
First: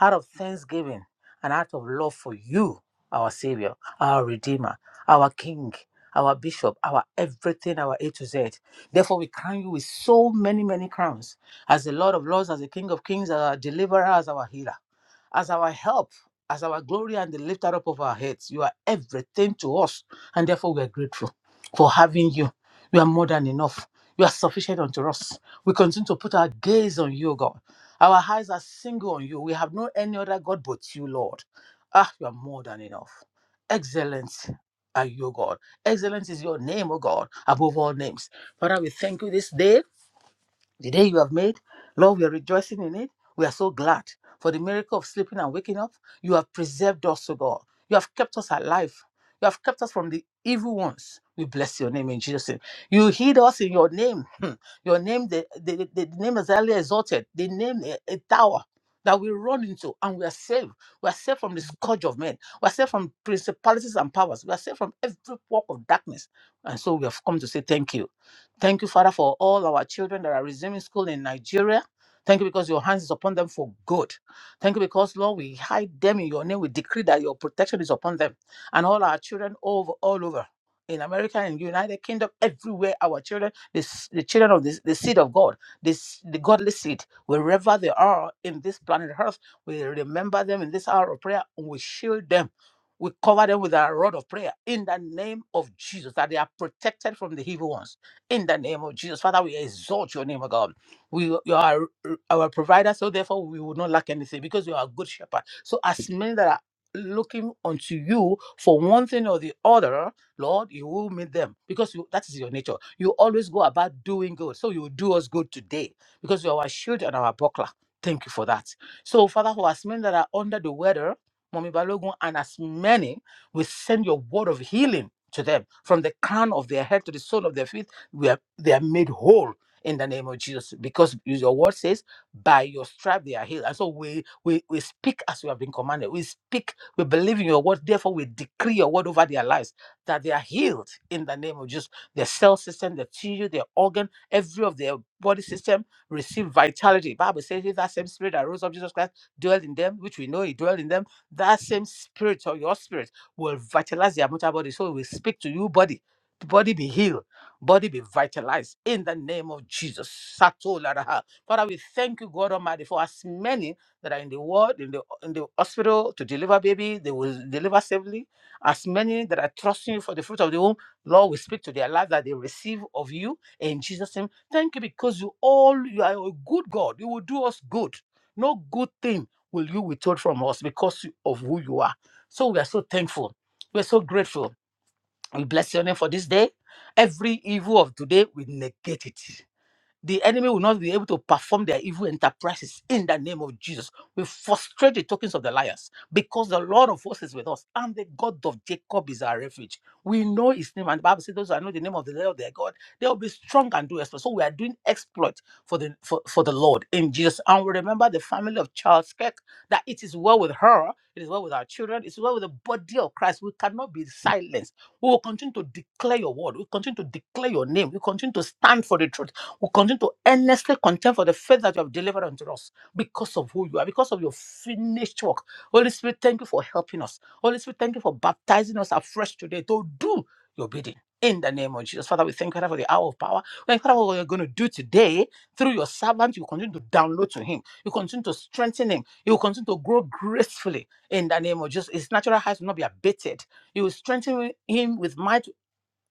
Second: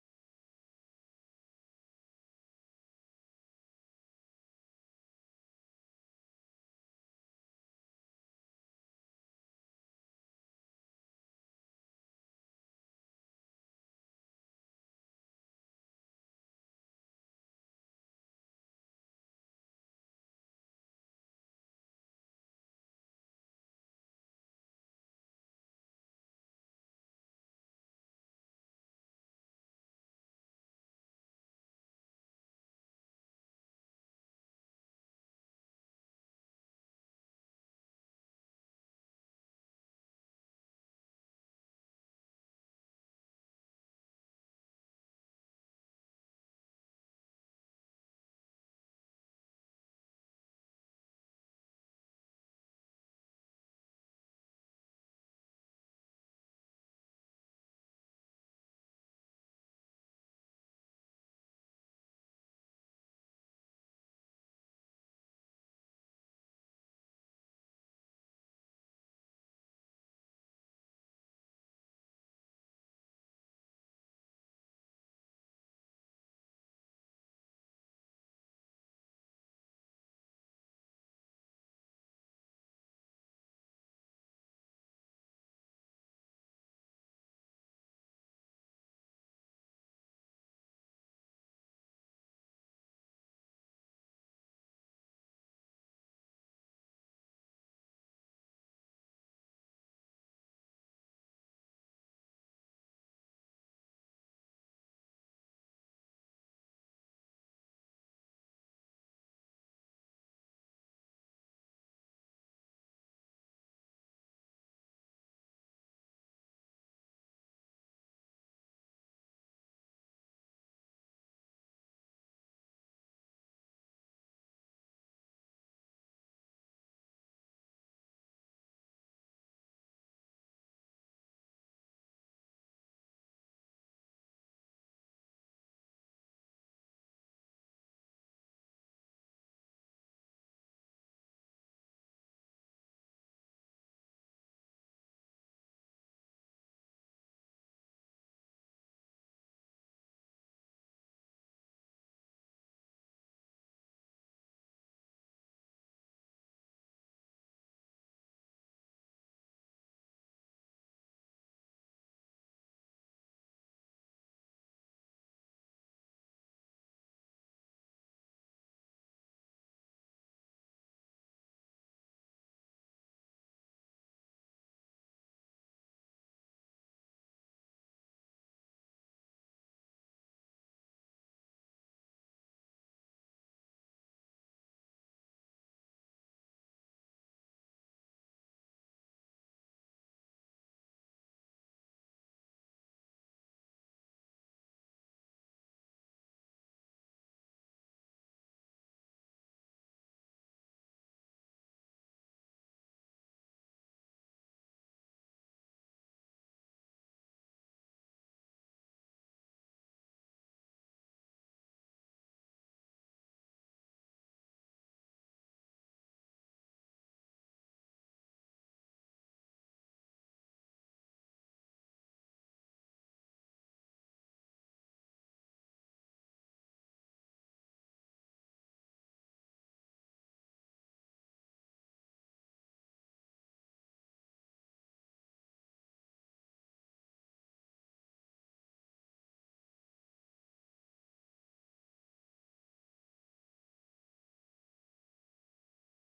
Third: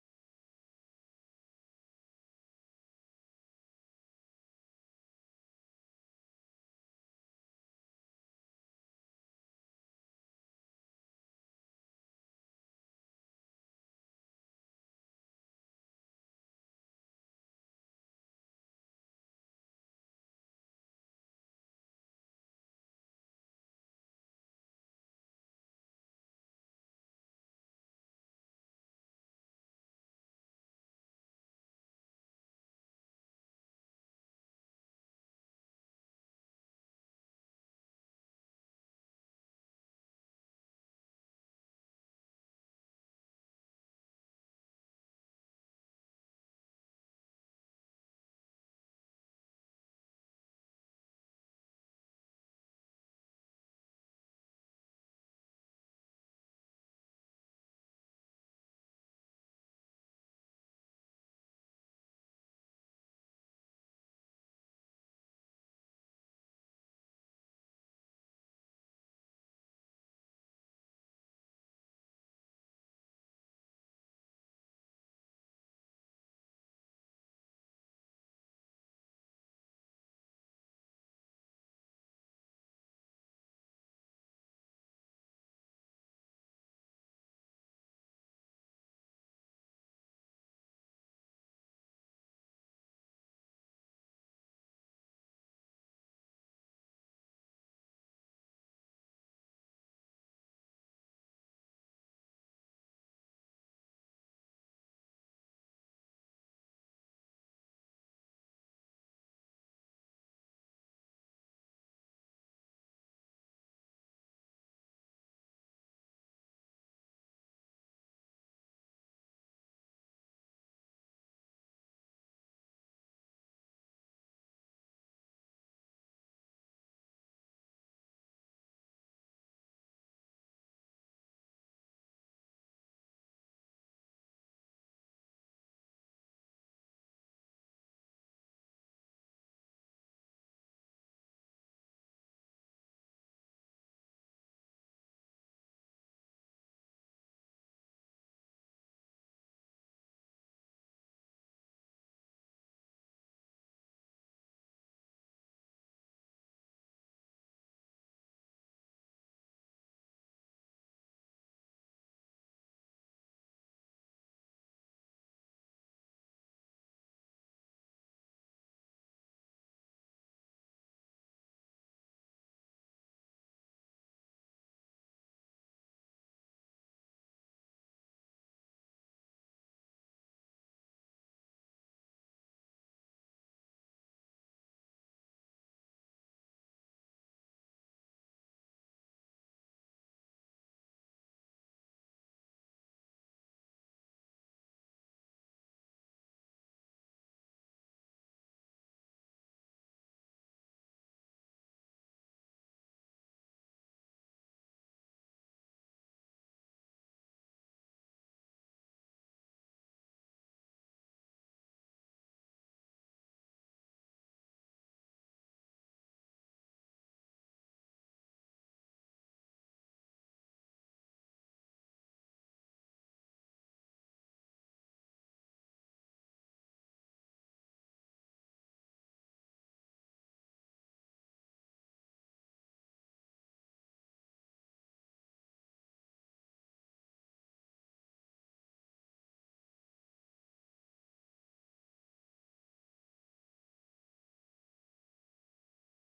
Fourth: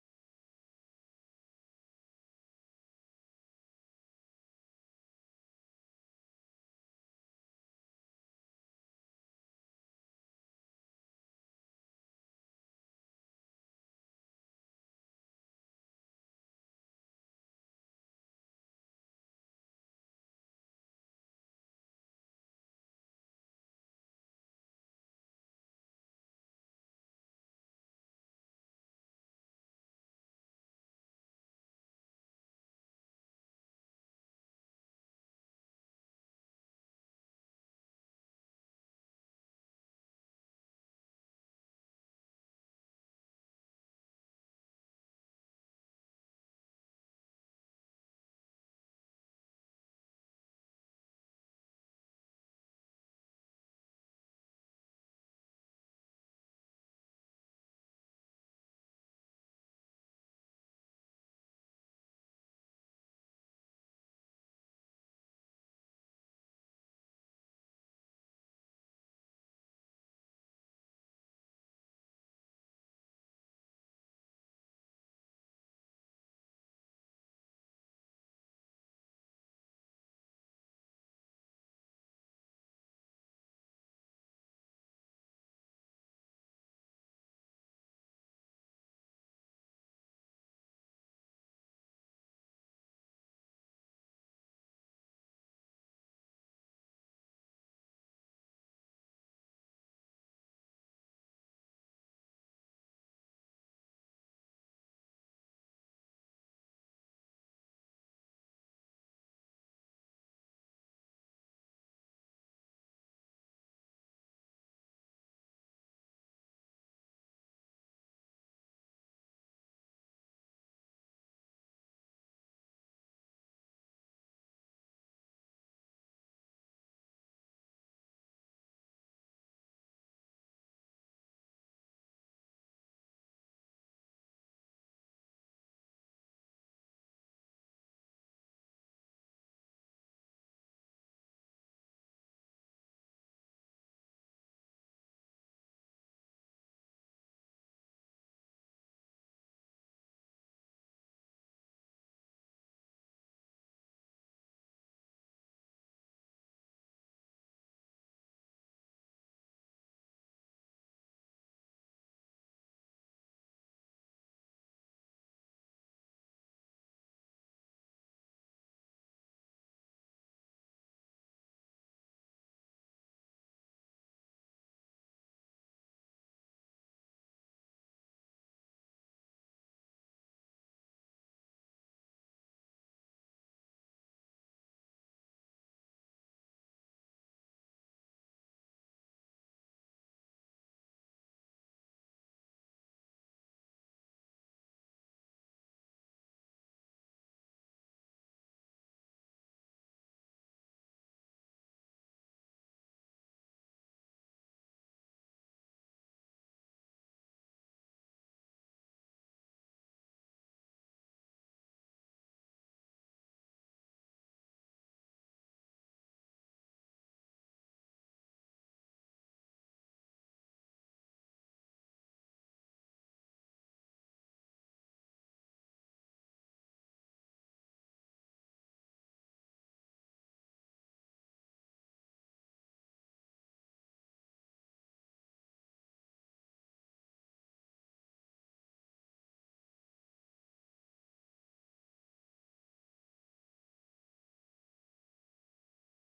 Speaker 4: out of thanksgiving and out of love for you, our Savior, our Redeemer, our King, our Bishop, our everything, our A to Z. Therefore, we crown you with so many, many crowns as the Lord of Lords, as the King of Kings, as our Deliverer, as our Healer, as our help. As our glory and the lifter up of our heads, you are everything to us, and therefore we are grateful for having you. You are more than enough. You are sufficient unto us. We continue to put our gaze on you, God. Our eyes are single on you. We have no any other God but you, Lord. Ah, you are more than enough. Excellent are you, God. Excellent is your name, O God, above all names. Father, we thank you this day. The day you have made, Lord, we are rejoicing in it. We are so glad for the miracle of sleeping and waking up. You have preserved us, O God. You have kept us alive. You have kept us from the evil ones. We bless your name in Jesus' name. You hid us in your name. Hmm. Your name, the, the, the, the name is highly exalted. The name, a, a tower that we run into and we are saved. We are saved from the scourge of men. We are saved from principalities and powers. We are saved from every walk of darkness. And so we have come to say thank you. Thank you, Father, for all our children that are resuming school in Nigeria. Thank you because your hands is upon them for good. Thank you because, Lord, we hide them in your name. We decree that your protection is upon them and all our children over all over in America and United Kingdom, everywhere our children, the, s- the children of this, the seed of God, this the godly seed, wherever they are in this planet Earth, we remember them in this hour of prayer and we shield them. We cover them with our rod of prayer in the name of Jesus, that they are protected from the evil ones in the name of Jesus. Father, we exalt your name, O God. We, you are our provider, so therefore we will not lack anything because you are a good shepherd. So, as many that are looking unto you for one thing or the other, Lord, you will meet them because you, that is your nature. You always go about doing good. So, you will do us good today because you are our shield and our buckler. Thank you for that. So, Father, for as many that are under the weather, Mommy Balogun, and as many, we send your word of healing to them from the crown of their head to the sole of their feet we are, they are made whole in the name of Jesus because your word says, by your stripe they are healed. And so we, we, we speak as we have been commanded. We speak, we believe in your word. Therefore, we decree your word over their lives that they are healed in the name of Jesus. Their cell system, their tissue, their organ, every of their body system receive vitality. Bible says, if that same spirit that rose up Jesus Christ dwell in them, which we know he dwell in them, that same spirit or your spirit will vitalize their mortal body. So we speak to you, body. The body be healed body be vitalized in the name of Jesus. Sato Father, we thank you, God Almighty, for as many that are in the world, in the in the hospital to deliver baby, they will deliver safely. As many that are trusting you for the fruit of the womb, Lord, we speak to their life that they receive of you in Jesus' name. Thank you because you all you are a good God. You will do us good. No good thing will you withhold from us because of who you are. So we are so thankful. We're so grateful we bless your name for this day. Every evil of today, we negate it. The enemy will not be able to perform their evil enterprises in the name of Jesus. We frustrate the tokens of the liars because the Lord of hosts is with us and the God of Jacob is our refuge. We know his name, and the Bible says, Those who know the name of the Lord their God, they will be strong and do exploit. So we are doing exploit for the for, for the Lord in Jesus. And we remember the family of Charles Kirk that it is well with her, it is well with our children, it is well with the body of Christ. We cannot be silenced. We will continue to declare your word. We continue to declare your name. We continue to stand for the truth we continue to earnestly contend for the faith that you have delivered unto us because of who you are, because of your finished work. Holy Spirit, thank you for helping us. Holy Spirit, thank you for baptizing us afresh today to do your bidding. In the name of Jesus. Father, we thank you Father, for the hour of power. We thank you Father, for what you're going to do today through your servant. You continue to download to him. You continue to strengthen him. You will continue to grow gracefully in the name of Jesus. His natural height will not be abated. You will strengthen him with might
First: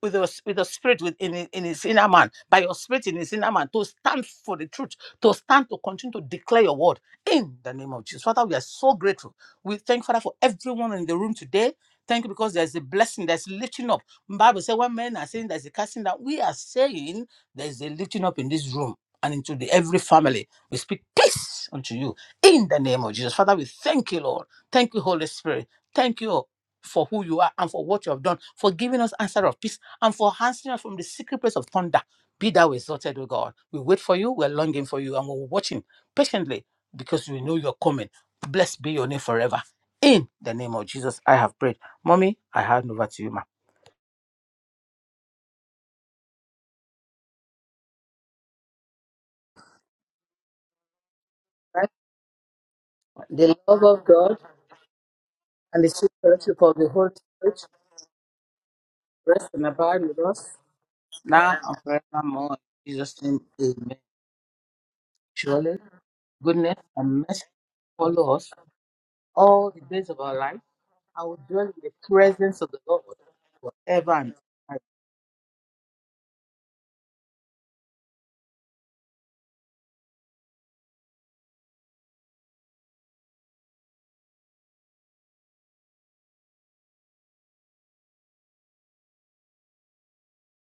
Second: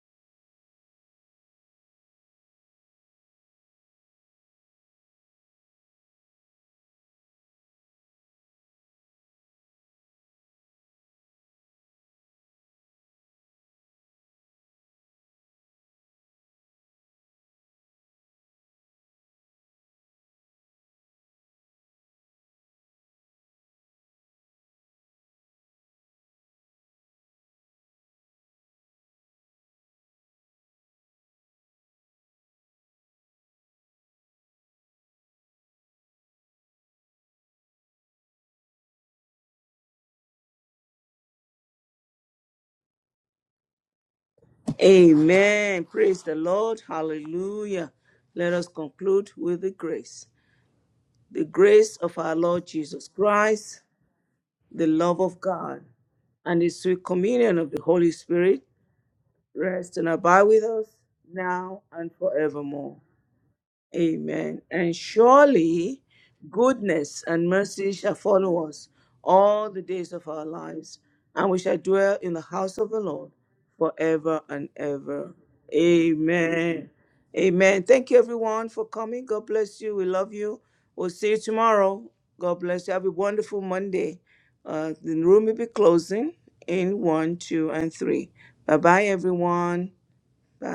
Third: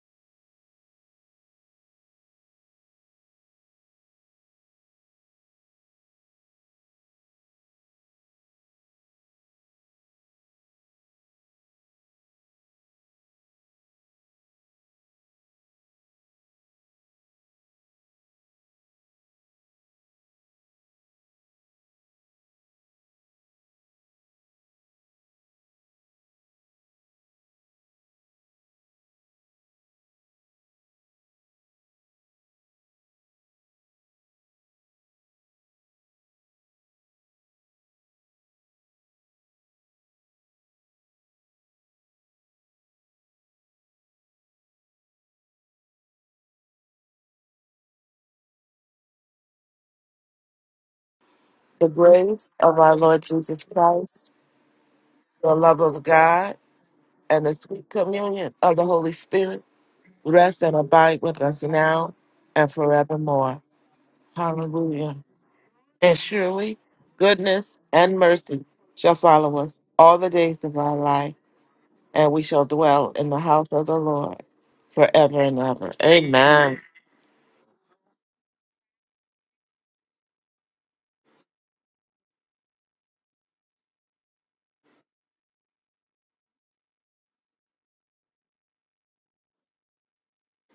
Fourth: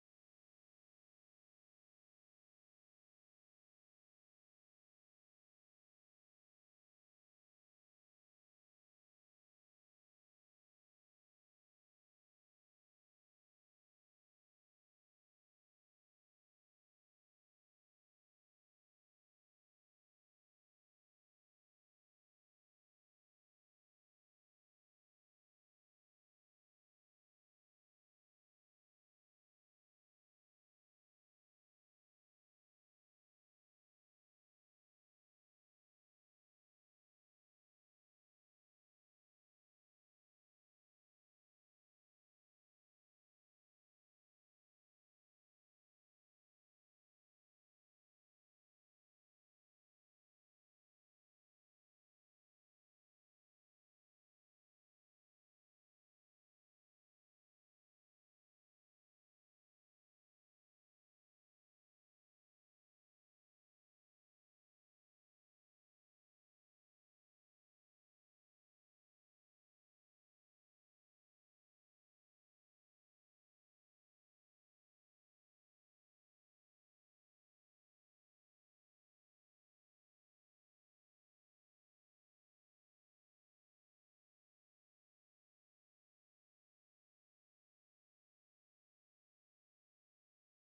Speaker 4: with your s- with your spirit within in in his inner man, by your spirit in his inner man, to stand for the truth, to stand to continue to declare your word in the name of Jesus. Father, we are so grateful. We thank Father for everyone in the room today. Thank you because there's a blessing, there's lifting up. Bible says when men are saying there's a casting down, we are saying there's a lifting up in this room and into the every family. We speak peace unto you in the name of Jesus. Father, we thank you, Lord. Thank you, Holy Spirit. Thank you for who you are and for what you have done, for giving us answer of peace and for answering us from the secret place of thunder. Be thou exalted, O God. We wait for you, we're longing for you, and we're watching patiently because we know you're coming. Blessed be your name forever. In the name of Jesus, I have prayed. Mommy, I hand over to you, ma.
Speaker 3: Amen. Praise the Lord. Hallelujah. Let us conclude with the grace. The
Speaker 2: The
Speaker 4: Right?
Speaker 3: grace of our
Speaker 2: grace
Speaker 3: Lord
Speaker 2: of our
Speaker 3: Jesus
Speaker 2: Lord
Speaker 4: The
Speaker 2: Jesus
Speaker 3: Christ,
Speaker 4: love of
Speaker 2: Christ
Speaker 4: God
Speaker 3: the love of
Speaker 2: The love
Speaker 3: God,
Speaker 4: and the
Speaker 2: of
Speaker 4: sweet
Speaker 2: God
Speaker 3: and
Speaker 4: fellowship
Speaker 3: the
Speaker 4: of the
Speaker 3: sweet
Speaker 4: Holy
Speaker 2: and the
Speaker 3: communion
Speaker 4: Spirit
Speaker 3: of the
Speaker 2: sweet
Speaker 3: Holy
Speaker 2: communion
Speaker 3: Spirit
Speaker 2: of the Holy
Speaker 4: rest
Speaker 2: Spirit
Speaker 4: and
Speaker 3: rest
Speaker 4: abide
Speaker 3: and
Speaker 4: with
Speaker 3: abide
Speaker 4: us.
Speaker 3: with
Speaker 2: rest and
Speaker 3: us
Speaker 2: abide with
Speaker 4: Now
Speaker 2: us
Speaker 4: and
Speaker 3: now and
Speaker 2: now
Speaker 4: forevermore.
Speaker 2: and
Speaker 4: In
Speaker 3: forevermore.
Speaker 4: Jesus' name,
Speaker 2: forevermore.
Speaker 4: amen.
Speaker 3: Amen. And
Speaker 2: Hallelujah.
Speaker 4: Surely,
Speaker 3: surely
Speaker 2: And
Speaker 4: goodness
Speaker 2: surely
Speaker 3: goodness
Speaker 4: and mercy
Speaker 3: and
Speaker 2: goodness
Speaker 3: mercy shall
Speaker 2: and
Speaker 4: follow us
Speaker 2: mercy
Speaker 3: follow us
Speaker 2: shall follow
Speaker 3: all
Speaker 4: all
Speaker 2: us
Speaker 3: the
Speaker 4: the days
Speaker 3: days
Speaker 2: all
Speaker 4: of
Speaker 3: of
Speaker 2: the
Speaker 4: our
Speaker 3: our
Speaker 4: life.
Speaker 2: days of our
Speaker 3: lives,
Speaker 4: I
Speaker 2: life,
Speaker 4: will
Speaker 3: and we
Speaker 4: dwell in
Speaker 3: shall
Speaker 4: the
Speaker 3: dwell
Speaker 2: and
Speaker 3: in the
Speaker 2: we
Speaker 4: presence
Speaker 2: shall
Speaker 4: of
Speaker 3: house
Speaker 4: the
Speaker 3: of the
Speaker 4: Lord
Speaker 2: dwell in
Speaker 3: Lord
Speaker 2: the house of the
Speaker 4: forever and ever.
Speaker 3: forever
Speaker 2: Lord
Speaker 3: and ever.
Speaker 2: forever and ever. Amen.
Speaker 3: Amen. Amen. Thank you, everyone, for coming. God bless you. We love you. We'll see you tomorrow. God bless you. Have a wonderful Monday. Uh, the room will be closing in one, two, and three. Bye bye, everyone. Yeah.